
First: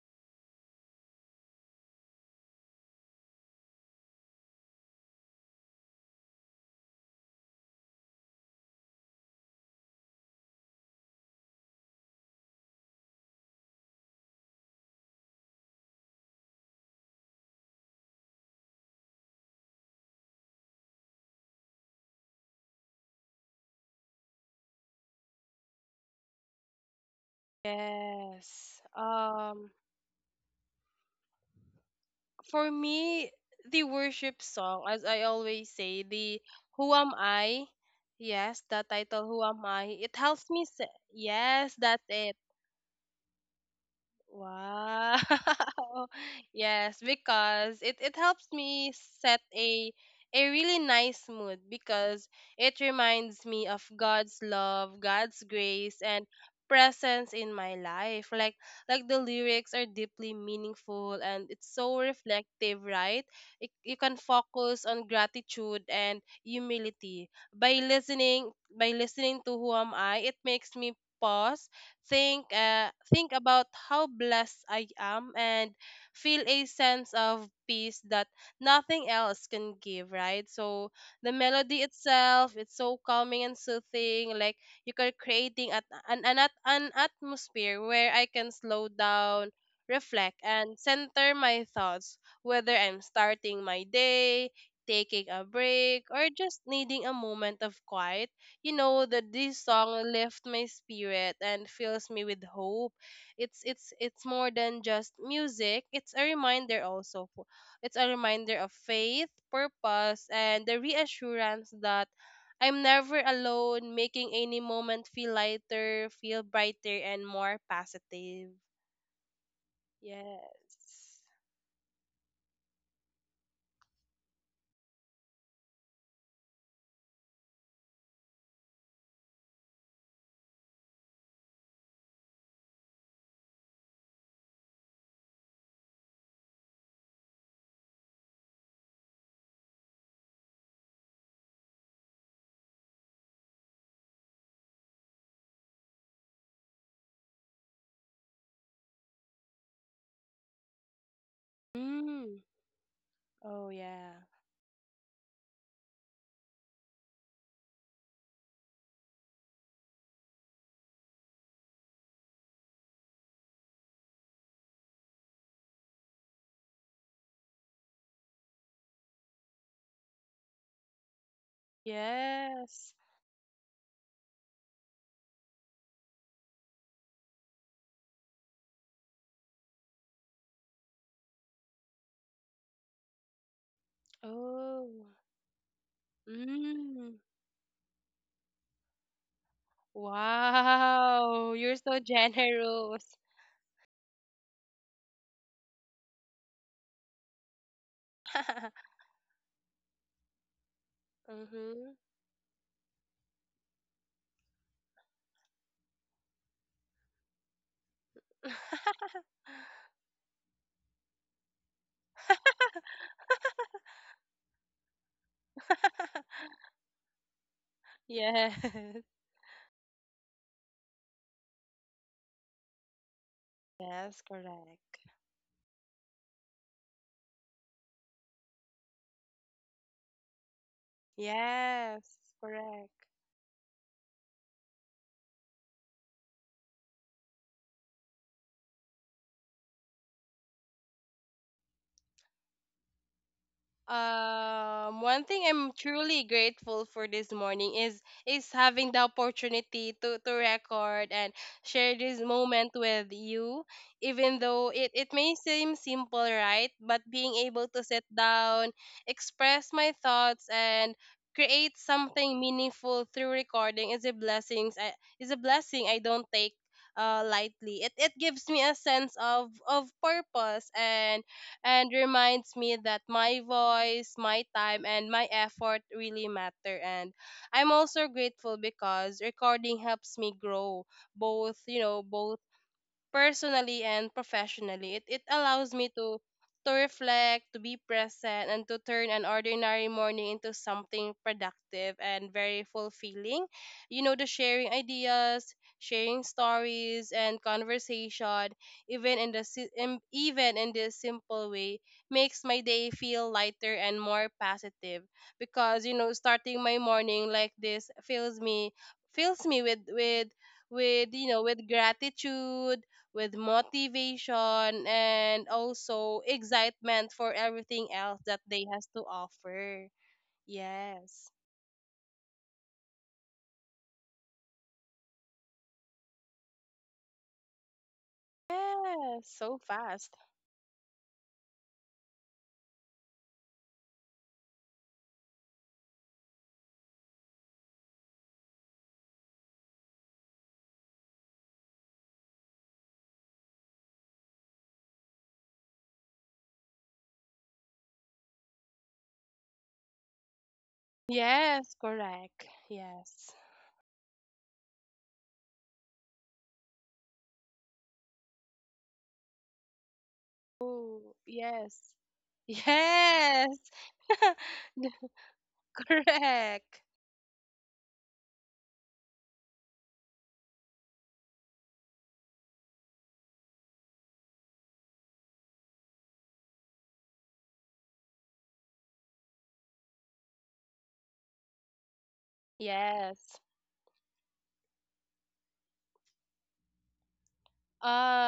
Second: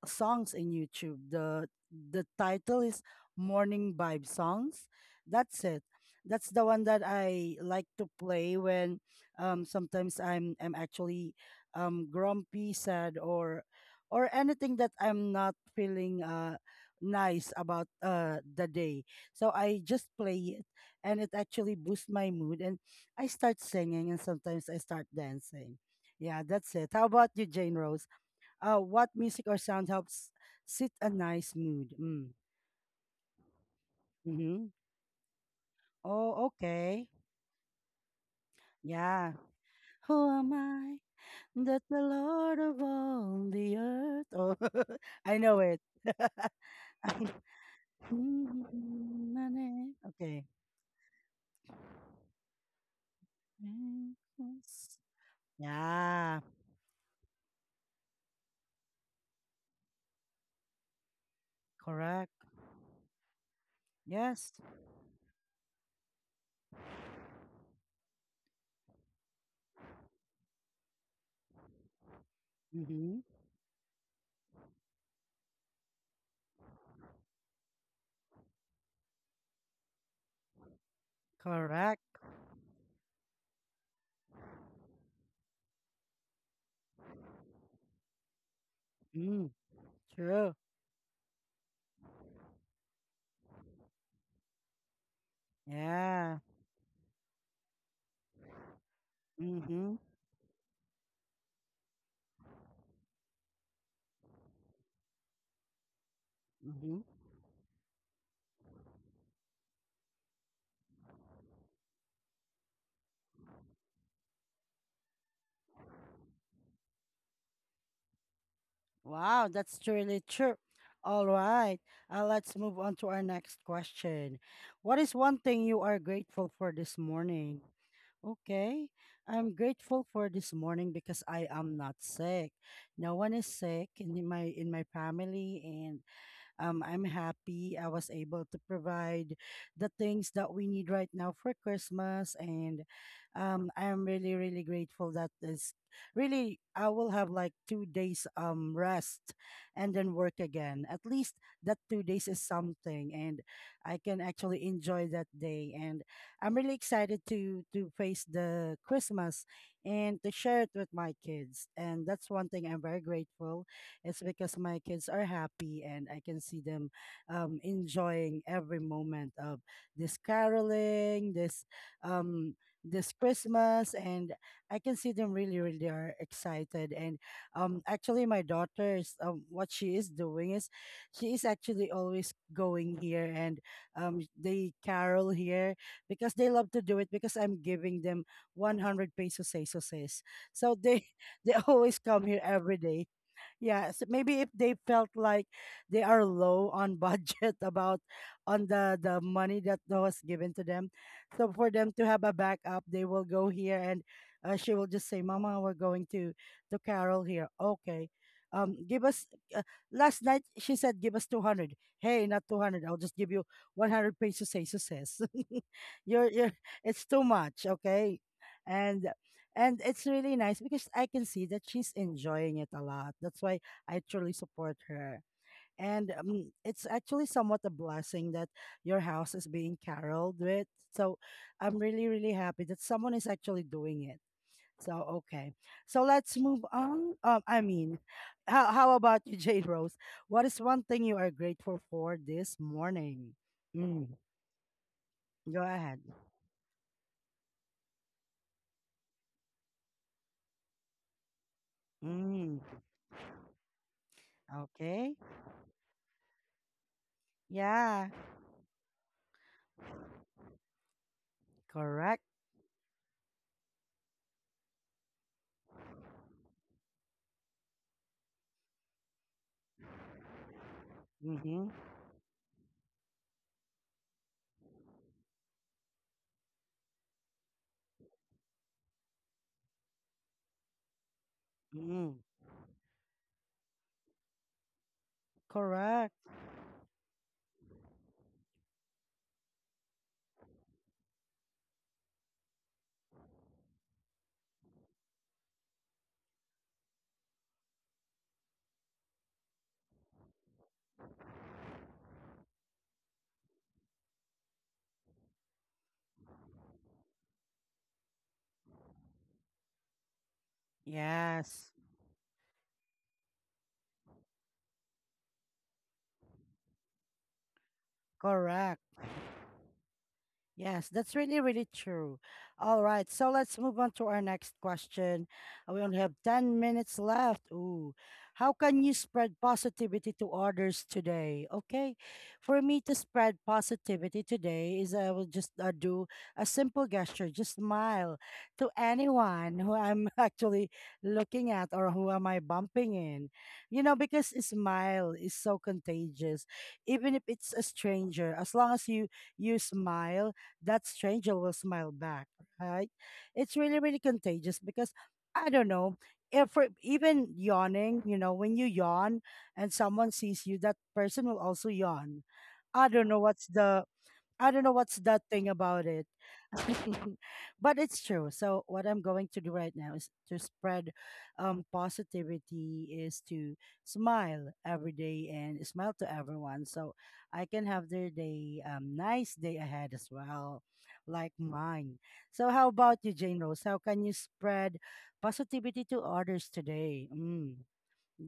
Speaker 1: songs in YouTube. The title is Morning Vibe Songs. That's it. That's the one that I like to play when sometimes I'm actually grumpy, sad, or anything that I'm not feeling nice about the day. So I just play it, and it actually boosts my mood, and I start singing, and sometimes I start dancing. Yeah, that's it. How about you, Jane Rose? Oh,
Speaker 2: Yes.
Speaker 1: what music or
Speaker 2: Um,
Speaker 1: sound helps sit a nice mood? Mm.
Speaker 2: for me, the worship
Speaker 1: Mm-hmm.
Speaker 2: song, as I always say, the
Speaker 1: Oh,
Speaker 2: Who
Speaker 1: okay.
Speaker 2: Am I? Yes, that title,
Speaker 1: Yeah.
Speaker 2: Who Am I? It
Speaker 1: Who
Speaker 2: helps
Speaker 1: am
Speaker 2: me say,
Speaker 1: I,
Speaker 2: yes,
Speaker 1: that the
Speaker 2: that's it.
Speaker 1: Lord of all the earth? Oh,
Speaker 2: Wow.
Speaker 1: [laughs] I know it.
Speaker 2: [laughs]
Speaker 1: [laughs]
Speaker 2: Yes, because it helps me set a
Speaker 1: Okay.
Speaker 2: really nice mood because it reminds me of God's
Speaker 1: Yes.
Speaker 2: love, God's grace and
Speaker 1: Yeah.
Speaker 2: presence in my life. Like the lyrics are deeply meaningful and it's so
Speaker 1: Correct.
Speaker 2: reflective, right? It, you can
Speaker 1: Yes.
Speaker 2: focus on gratitude and humility. By listening to Who Am I, it makes me pause,
Speaker 1: Mm-hmm.
Speaker 2: think about how blessed I am and feel a sense of peace that nothing else can give, right? So the melody
Speaker 1: Correct.
Speaker 2: itself, it's so calming and soothing, like you are creating at an, at- an atmosphere where I can slow down,
Speaker 1: Mm.
Speaker 2: reflect
Speaker 1: True.
Speaker 2: and center my thoughts, whether I'm starting my day, taking a break or
Speaker 1: Yeah.
Speaker 2: just needing a moment of quiet. You know that this
Speaker 1: Mm-hmm.
Speaker 2: song lifts my spirit and fills me with hope. It's more than just music.
Speaker 1: Mm-hmm.
Speaker 2: It's a reminder of faith, purpose and the reassurance that I'm never alone, making any moment feel lighter, feel brighter and more positive.
Speaker 1: Wow, that's really true.
Speaker 2: Yes.
Speaker 1: All right, let's move on to our next question. What is one thing you are grateful for this morning? Okay, I'm grateful for this morning because I am not sick. No one is sick in my family, and I'm happy I was able to provide the things that we need right now for Christmas. And I'm really, really grateful that this really, I will have like 2 days rest and then work again. At least that 2 days
Speaker 2: Mm.
Speaker 1: is something. And
Speaker 2: Oh,
Speaker 1: I
Speaker 2: yeah.
Speaker 1: can actually enjoy that day. And I'm really excited to face the Christmas and to share it with my kids. And that's one thing I'm very grateful it's because my kids are happy and I can see them enjoying every moment of this caroling, um,
Speaker 2: Yes.
Speaker 1: this Christmas, and I can see them really, really are excited. And actually, my daughter is what she is doing is she is actually always going here and they
Speaker 2: Oh.
Speaker 1: carol here because they love to do it
Speaker 2: Mm.
Speaker 1: because I'm giving them 100 pesos pesos. So they [laughs]
Speaker 2: Wow,
Speaker 1: they
Speaker 2: you're
Speaker 1: always
Speaker 2: so
Speaker 1: come here every day.
Speaker 2: generous.
Speaker 1: Yes, maybe if they felt like they are low on budget [laughs] about on
Speaker 2: [laughs]
Speaker 1: the money that was given to them, so for them
Speaker 2: Mhm.
Speaker 1: to have a backup, they will go here and she will just say, "Mama, we're going to Carol here." Okay, give us. Uh,
Speaker 2: [laughs]
Speaker 1: Last night she said, "Give us 200. Hey, not 200. I'll just give you 100 pesos. Say success. [laughs] You're. It's too much." Okay,
Speaker 2: Yes.
Speaker 1: and
Speaker 2: [laughs]
Speaker 1: and it's really nice because I can see that she's enjoying it a lot. That's why I
Speaker 2: Yes,
Speaker 1: truly support
Speaker 2: correct.
Speaker 1: her. And it's actually somewhat a blessing that your house is being caroled with. So I'm really,
Speaker 2: Yes,
Speaker 1: really happy that
Speaker 2: correct.
Speaker 1: someone is actually doing it. So, okay. So let's move on. I mean, how about you, [laughs] Jade Rose? What is one thing you are grateful for this morning? Mm,
Speaker 2: One thing
Speaker 1: go
Speaker 2: I'm
Speaker 1: ahead.
Speaker 2: truly grateful for this morning is having the opportunity to record and share this
Speaker 1: Mm,
Speaker 2: moment with you. Even though it
Speaker 1: okay.
Speaker 2: may seem simple, right? But being able to sit
Speaker 1: Yeah,
Speaker 2: down, express my thoughts, and create
Speaker 1: correct.
Speaker 2: something meaningful through recording is a blessing. Is a blessing I don't take lightly. It gives me a sense of purpose
Speaker 1: Mm-hmm.
Speaker 2: and reminds me that my voice, my time, and my effort really matter. And I'm also grateful because recording helps me grow both, you know,
Speaker 1: Mm.
Speaker 2: both personally and professionally. It allows me
Speaker 1: Correct.
Speaker 2: to reflect, to be present, and to turn an ordinary morning into something productive and very fulfilling. You know, the sharing ideas, sharing stories, and conversation, even in the even in this simple way, makes my day feel lighter and more positive. Because you know, starting my morning like this fills me with you know with
Speaker 1: Yes.
Speaker 2: gratitude, with motivation and also excitement for everything else that they
Speaker 1: Correct.
Speaker 2: has to offer.
Speaker 1: Yes, that's
Speaker 2: Yes.
Speaker 1: really, really true. All right, so let's move on to our next question. We only have 10 minutes left. Ooh, how can you
Speaker 2: Yes,
Speaker 1: spread
Speaker 2: so
Speaker 1: positivity
Speaker 2: fast.
Speaker 1: to others today? Okay, for me to spread positivity today is I will just do a simple gesture, just smile to anyone who I'm [laughs] actually looking at or who am I bumping in. You know, because a smile is so contagious, even if it's a stranger, as long as you smile that stranger will
Speaker 2: Yes,
Speaker 1: smile back,
Speaker 2: correct.
Speaker 1: right?
Speaker 2: Yes.
Speaker 1: It's really, really contagious because I don't know if we're- even yawning, you know, when you yawn and someone sees you, that
Speaker 2: Oh,
Speaker 1: person will also
Speaker 2: yes.
Speaker 1: yawn. I don't know what's
Speaker 2: Yes.
Speaker 1: the I don't know what's that thing
Speaker 2: [laughs]
Speaker 1: about it.
Speaker 2: Correct.
Speaker 1: [laughs] But it's true. So what I'm going to do right now is to spread positivity is to smile every day and smile to everyone so I can have their day nice day ahead as well, like mine. So how about you,
Speaker 2: Yes.
Speaker 1: Jane Rose? How can you spread positivity to others today? Mm.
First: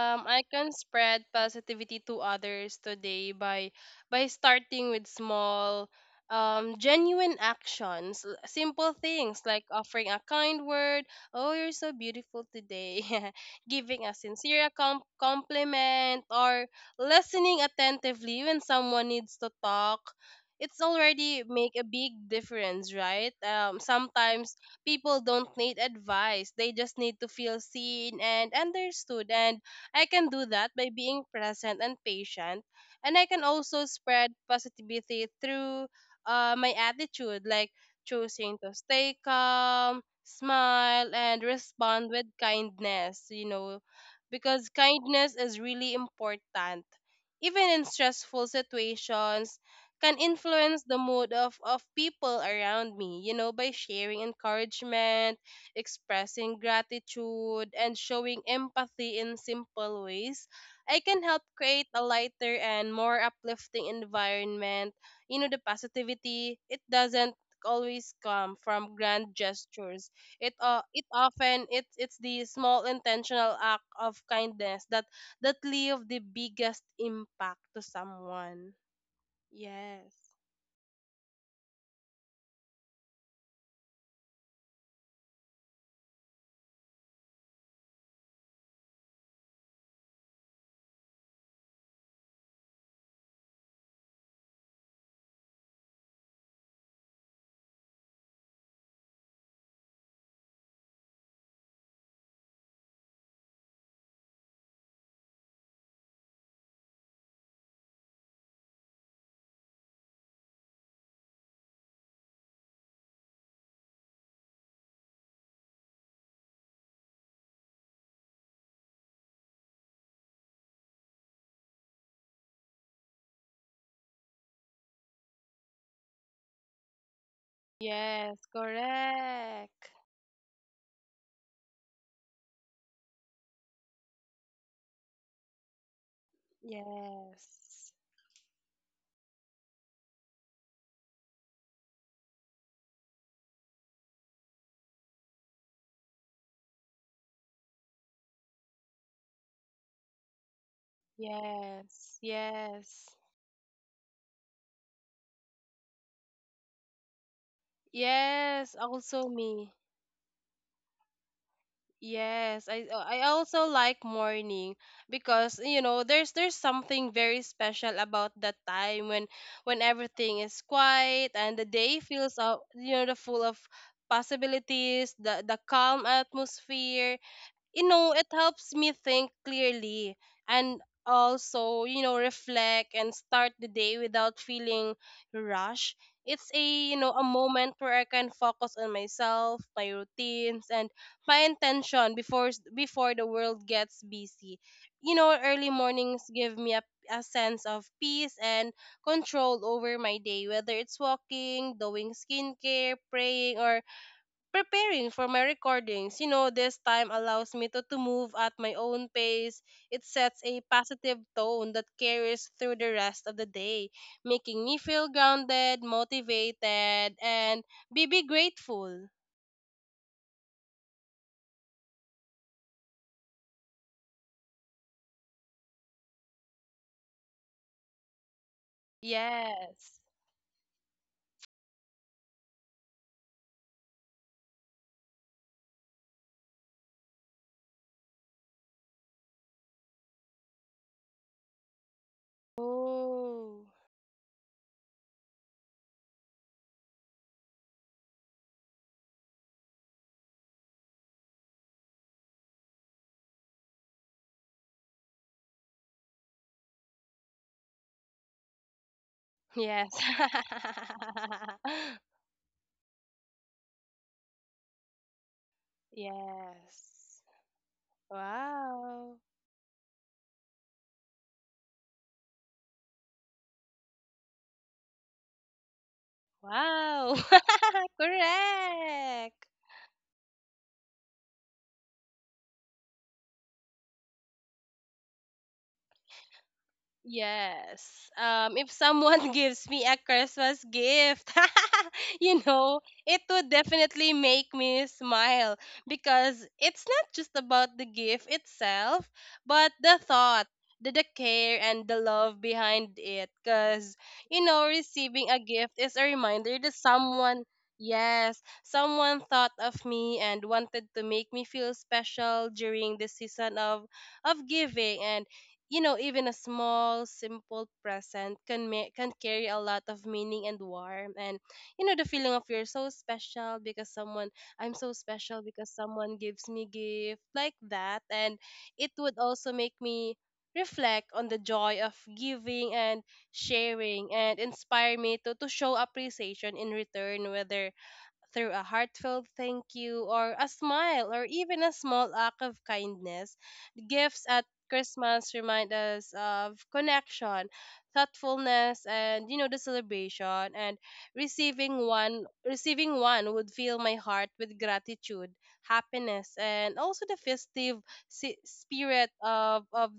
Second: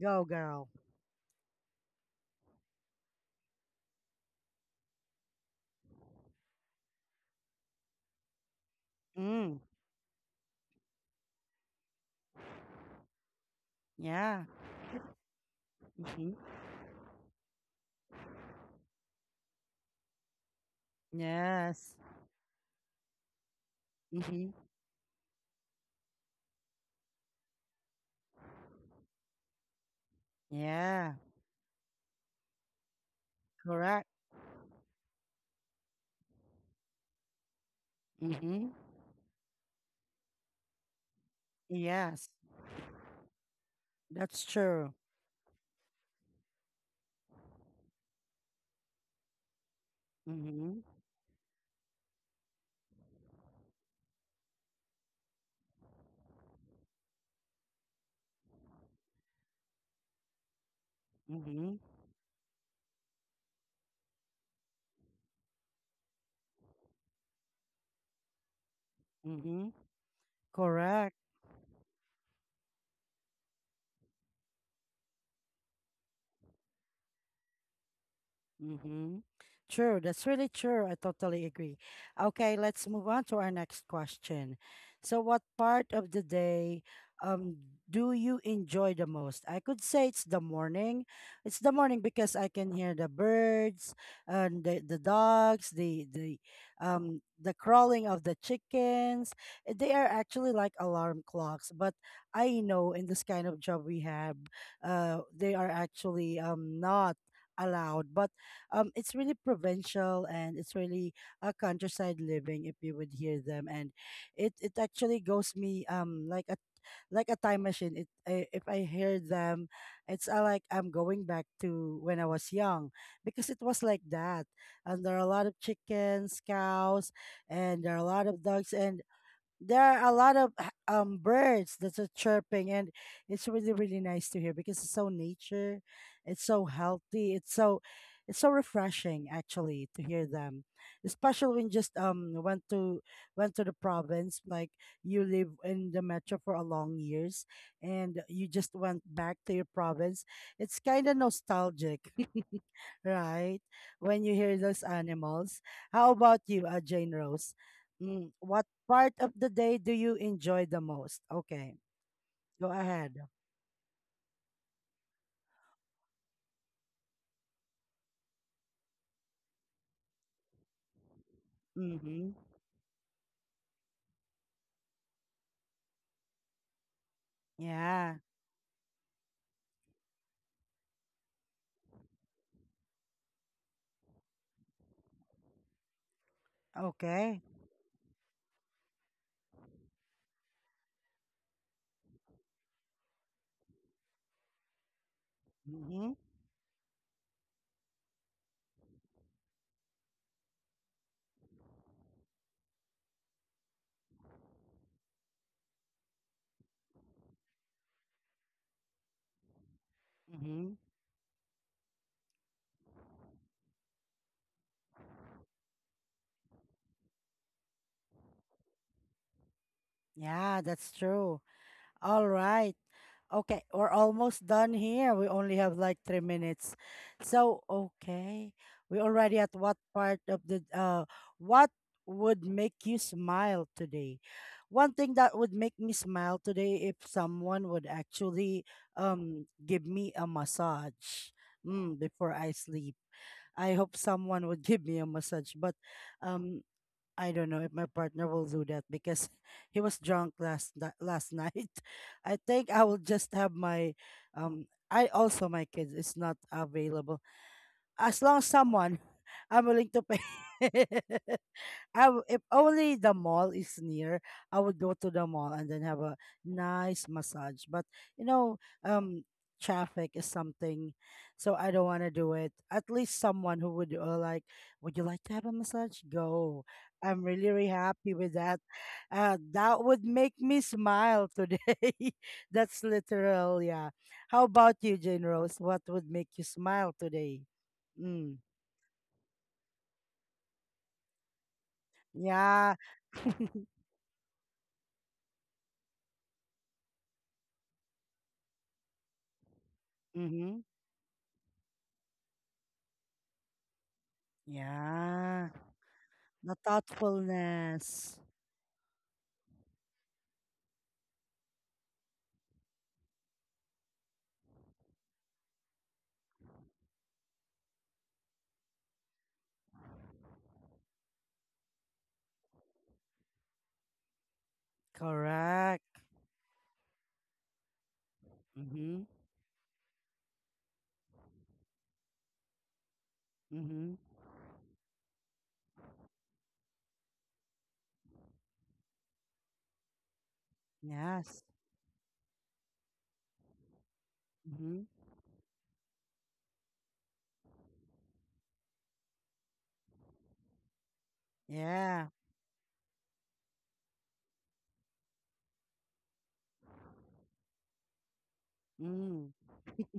Speaker 1: Go
Speaker 2: I
Speaker 1: girl.
Speaker 2: can spread positivity to others today by starting with small, genuine actions, simple things
Speaker 1: Mm.
Speaker 2: like offering a kind word, "Oh, you're so beautiful today," [laughs] giving a
Speaker 1: Yeah.
Speaker 2: sincere compliment,
Speaker 1: Hmm.
Speaker 2: or listening attentively when someone needs to talk. It's already make a
Speaker 1: Yes.
Speaker 2: big difference, right?
Speaker 1: Hmm.
Speaker 2: Sometimes people don't need advice. They just need to feel seen and understood. And I can do that by
Speaker 1: Yeah.
Speaker 2: being present and patient. And I can also
Speaker 1: Correct.
Speaker 2: spread positivity through my attitude, like choosing
Speaker 1: Hmm.
Speaker 2: to stay calm, smile, and respond with
Speaker 1: Yes.
Speaker 2: kindness, you know,
Speaker 1: That's
Speaker 2: because
Speaker 1: true.
Speaker 2: kindness is really important. Even in stressful situations, can
Speaker 1: Mm-hmm.
Speaker 2: influence the mood of people around me, you know, by sharing encouragement, expressing gratitude, and showing empathy in simple ways. I can help
Speaker 1: Mm-hmm.
Speaker 2: create a lighter and more uplifting environment. You know, the positivity, it doesn't always come from grand
Speaker 1: Mm-hmm.
Speaker 2: gestures. it uh, it
Speaker 1: Correct.
Speaker 2: often it's the small intentional act of kindness that that leave the biggest impact to someone.
Speaker 1: Mm-hmm. True.
Speaker 2: Yes.
Speaker 1: That's really true. I totally agree. Okay, let's move on to our next question. So, what part of the day um do you enjoy the most? I could say it's the morning. It's the morning because I can hear the birds and the dogs, the the crawling of the chickens. They are actually like alarm clocks, but I know in this kind of job we have, they are actually not allowed but it's really provincial and it's really a countryside living if you would hear them. And it actually goes me like a time machine. If I hear them, it's like I'm going back to when I was young because it was like that. And there are a lot of chickens, cows, and there are a lot
Speaker 2: Yes,
Speaker 1: of dogs. And there
Speaker 2: correct.
Speaker 1: are a lot of birds that's a chirping and it's really really nice to hear because it's so nature, it's so healthy, it's so,
Speaker 2: Yes.
Speaker 1: it's so refreshing actually to hear them, especially when just went to the province. Like you live in the metro for a long years and you just went back to your province, it's kind of nostalgic.
Speaker 2: Yes.
Speaker 1: [laughs]
Speaker 2: Yes.
Speaker 1: Right, when you hear those animals. How about you, Jane Rose? Mm, what
Speaker 2: Yes,
Speaker 1: part
Speaker 2: also
Speaker 1: of the
Speaker 2: me.
Speaker 1: day do you enjoy the most? Okay,
Speaker 2: Yes,
Speaker 1: go
Speaker 2: I
Speaker 1: ahead.
Speaker 2: I also like morning because you know there's something very special about that time when everything is quiet and the day feels
Speaker 1: Mm-hmm.
Speaker 2: you know the full of possibilities, the calm atmosphere. You know,
Speaker 1: Yeah.
Speaker 2: it helps me think clearly and also, you know, reflect and start the day without feeling rushed. It's a, you know, a
Speaker 1: Okay.
Speaker 2: moment where I can focus on myself, my routines and my intention before before the world gets busy. You know, early
Speaker 1: Mm-hmm.
Speaker 2: mornings give me a sense of peace and control over my day, whether it's walking, doing skincare, praying or preparing for my recordings. You know, this time allows me to move at my own pace. It sets a
Speaker 1: Mm-hmm.
Speaker 2: positive tone that carries through the rest of the day, making me feel grounded, motivated, and be grateful.
Speaker 1: Yeah, that's true. All right. Okay, we're almost done here. We only have like 3 minutes. So, okay, we already at what
Speaker 2: Yes.
Speaker 1: part of the what would make you smile today? One thing that would make me smile today if someone would actually give me a massage, mm, before I sleep.
Speaker 2: Oh,
Speaker 1: I hope someone would [laughs] give me a massage, but um I don't know if my partner will do that because [laughs] he was drunk last night. [laughs] I think I will just have my I also my kids is not available. As long as someone, [laughs] I'm
Speaker 2: yes.
Speaker 1: willing to pay. [laughs]
Speaker 2: [laughs]
Speaker 1: If only the mall is near, I would go to the mall and then have a nice
Speaker 2: Yes.
Speaker 1: massage. But you know,
Speaker 2: Wow.
Speaker 1: um, traffic is something, so I don't want to do it. At least someone who would like, would you like to have a massage? Go.
Speaker 2: Wow.
Speaker 1: I'm really, really
Speaker 2: [laughs]
Speaker 1: happy with that.
Speaker 2: Correct.
Speaker 1: That would make me smile today. [laughs] That's literal, yeah. How about you, Jane Rose? What would make you smile today?
Speaker 2: Yes.
Speaker 1: Mm.
Speaker 2: If someone [laughs] gives me a Christmas gift, [laughs] you
Speaker 1: Yeah.
Speaker 2: know, it would definitely make me smile because it's not just about the gift itself, but the thought,
Speaker 1: Mm-hmm.
Speaker 2: the care, and the love behind it. Because, you know, receiving a
Speaker 1: Yeah.
Speaker 2: gift is a reminder
Speaker 1: The
Speaker 2: that someone,
Speaker 1: thoughtfulness.
Speaker 2: yes, someone thought of me and wanted to make me feel special during the season of giving. And you know, even a small, simple present can can carry a lot of meaning and warmth, and you know the feeling of you're so special because someone, I'm so special because
Speaker 1: Correct.
Speaker 2: someone gives me gift like that, and it
Speaker 1: Mm-hmm.
Speaker 2: would also make me reflect on the joy of giving and
Speaker 1: Mm-hmm.
Speaker 2: sharing and inspire me to show appreciation in return, whether through a heartfelt thank you or a smile or
Speaker 1: Yes.
Speaker 2: even a small act of kindness. Gifts at
Speaker 1: Mm-hmm.
Speaker 2: Christmas remind us of connection, thoughtfulness and you know the celebration. And receiving
Speaker 1: Yeah.
Speaker 2: one receiving one would fill my heart with gratitude, happiness and also the festive spirit
Speaker 1: Mm.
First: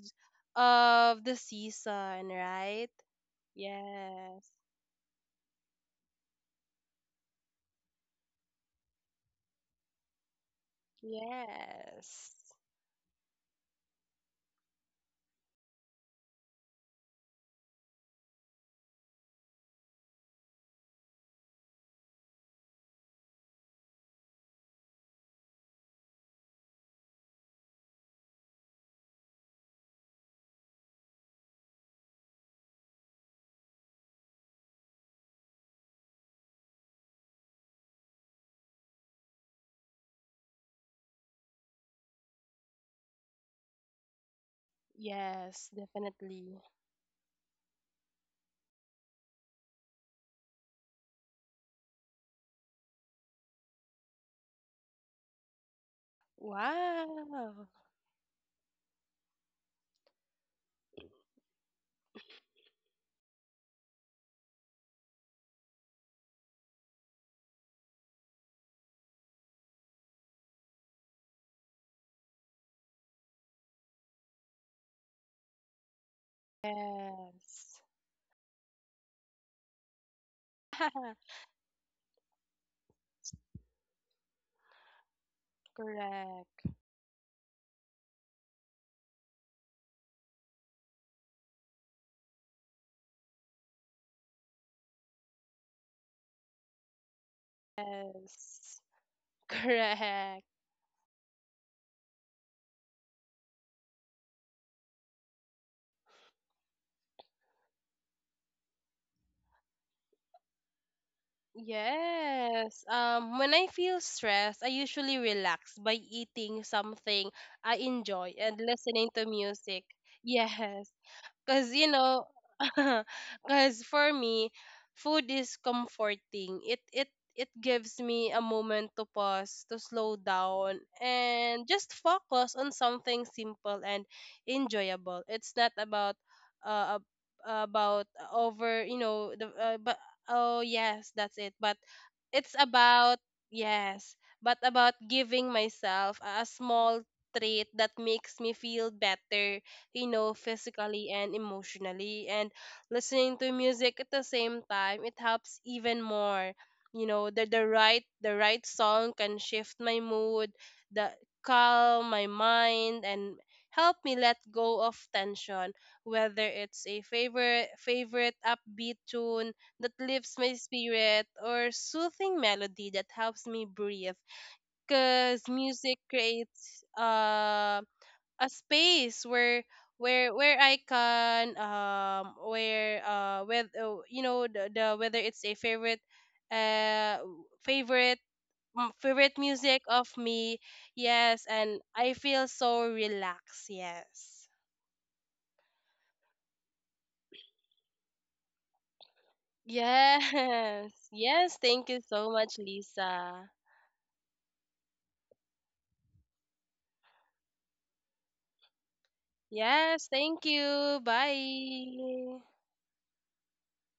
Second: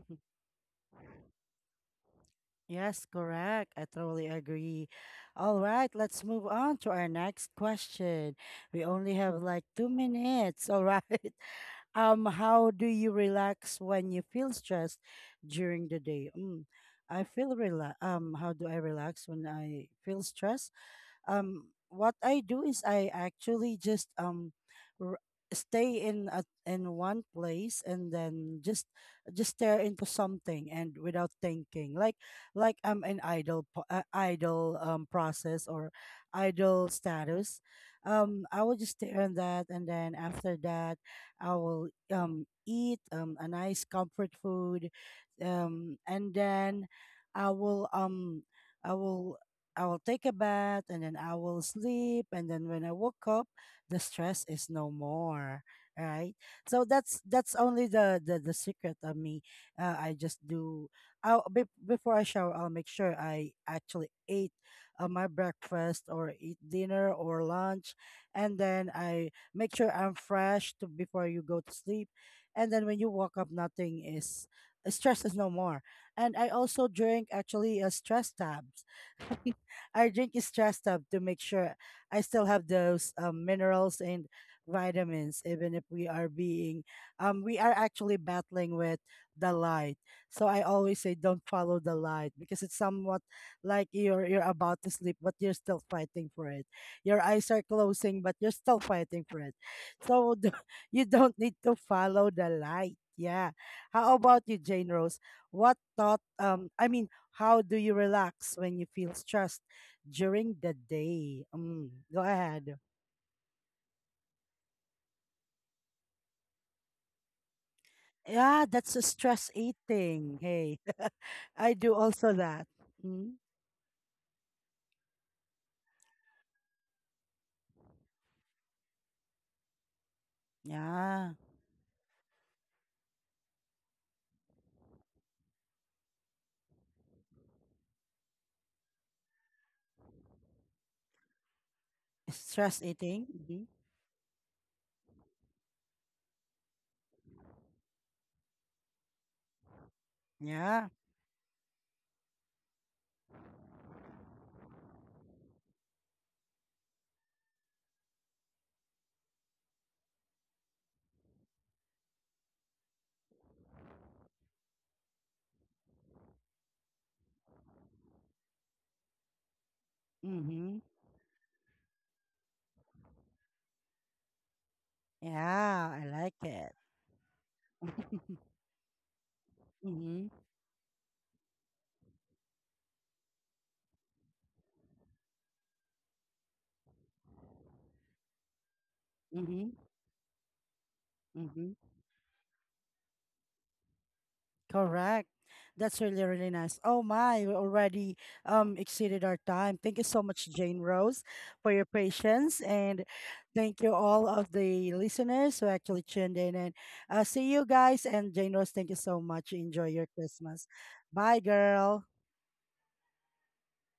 Speaker 2: of the season, right?
Speaker 1: Yes, correct. I totally
Speaker 2: Yes.
Speaker 1: agree. All right, let's move on to our next question. We only have like 2 minutes. All right. [laughs]
Speaker 2: Yes.
Speaker 1: How do you relax when you feel stressed during the day? Mm. I feel relax. How do I relax when I feel stressed? What I do is I actually just r- stay in in one place and then just stare into something and without thinking, like I'm an idle idle process or idle status. I will just stare on that and then after that I will eat a nice comfort food
Speaker 2: Yes,
Speaker 1: and
Speaker 2: definitely.
Speaker 1: then I will um I will I will take a bath and then I will sleep and then when I woke up the stress is no more, right? So that's
Speaker 2: Wow.
Speaker 1: only the secret of me. I just do, before I shower, I'll make sure I actually ate my breakfast or eat dinner or lunch, and then I make sure I'm fresh to before you go to sleep, and then when you wake up nothing is, stress is no more. And I also drink
Speaker 2: Yes.
Speaker 1: actually a stress tabs. [laughs] I drink is stressed up to
Speaker 2: [laughs]
Speaker 1: make sure I still have those minerals and vitamins, even if we are
Speaker 2: Correct.
Speaker 1: being, we are actually battling with the light. So I always say don't follow the light because it's somewhat like you're about to sleep, but you're still fighting for it. Your eyes are closing, but you're
Speaker 2: Yes.
Speaker 1: still fighting for it. So
Speaker 2: Correct.
Speaker 1: [laughs] you don't need to follow the light. Yeah. How about you, Jane Rose? What thought? I mean, how do you relax when you feel stressed during the day? Mm, go ahead.
Speaker 2: Yes. When I feel stressed, I usually relax by eating something I enjoy and
Speaker 1: Yeah, that's a
Speaker 2: listening to
Speaker 1: stress
Speaker 2: music. [laughs]
Speaker 1: eating. Hey,
Speaker 2: Yes.
Speaker 1: [laughs]
Speaker 2: Cause
Speaker 1: I
Speaker 2: you
Speaker 1: do
Speaker 2: know,
Speaker 1: also that.
Speaker 2: [laughs]
Speaker 1: Mm,
Speaker 2: cause for me, food is comforting. It gives me a moment to pause, to slow down,
Speaker 1: yeah,
Speaker 2: and just focus on something simple and enjoyable. It's not about uh ab- about over you know the but oh yes that's it. But it's
Speaker 1: stress
Speaker 2: about
Speaker 1: eating. Hmm.
Speaker 2: yes, but about giving myself a small treat that makes me feel better, you know,
Speaker 1: Yeah.
Speaker 2: physically and emotionally. And listening to music at the same time, it helps even more. You know, the right song can shift my mood, the calm my mind and help me let go of tension, whether it's a favorite upbeat tune that lifts my
Speaker 1: Mm-hmm.
Speaker 2: spirit or soothing melody that helps me breathe, because
Speaker 1: Yeah,
Speaker 2: music
Speaker 1: I like it.
Speaker 2: creates a
Speaker 1: [laughs]
Speaker 2: space where
Speaker 1: Mm-hmm.
Speaker 2: where I can where with you know the whether it's a favorite uh favorite favorite
Speaker 1: Mm-hmm.
Speaker 2: music of me, yes,
Speaker 1: Mm-hmm.
Speaker 2: and I feel so relaxed. Yes.
Speaker 1: Correct. That's really, really nice. Oh my, we already exceeded our time. Thank you so
Speaker 2: Yes.
Speaker 1: much, Jane
Speaker 2: [laughs]
Speaker 1: Rose,
Speaker 2: Yes,
Speaker 1: for your
Speaker 2: thank you so much,
Speaker 1: patience. And
Speaker 2: Lisa.
Speaker 1: thank you all of the listeners who actually tuned in. And see you guys. And Jane Rose, thank you so much. Enjoy your
Speaker 2: Yes, thank
Speaker 1: Christmas.
Speaker 2: you,
Speaker 1: Bye, girl.
Speaker 2: bye.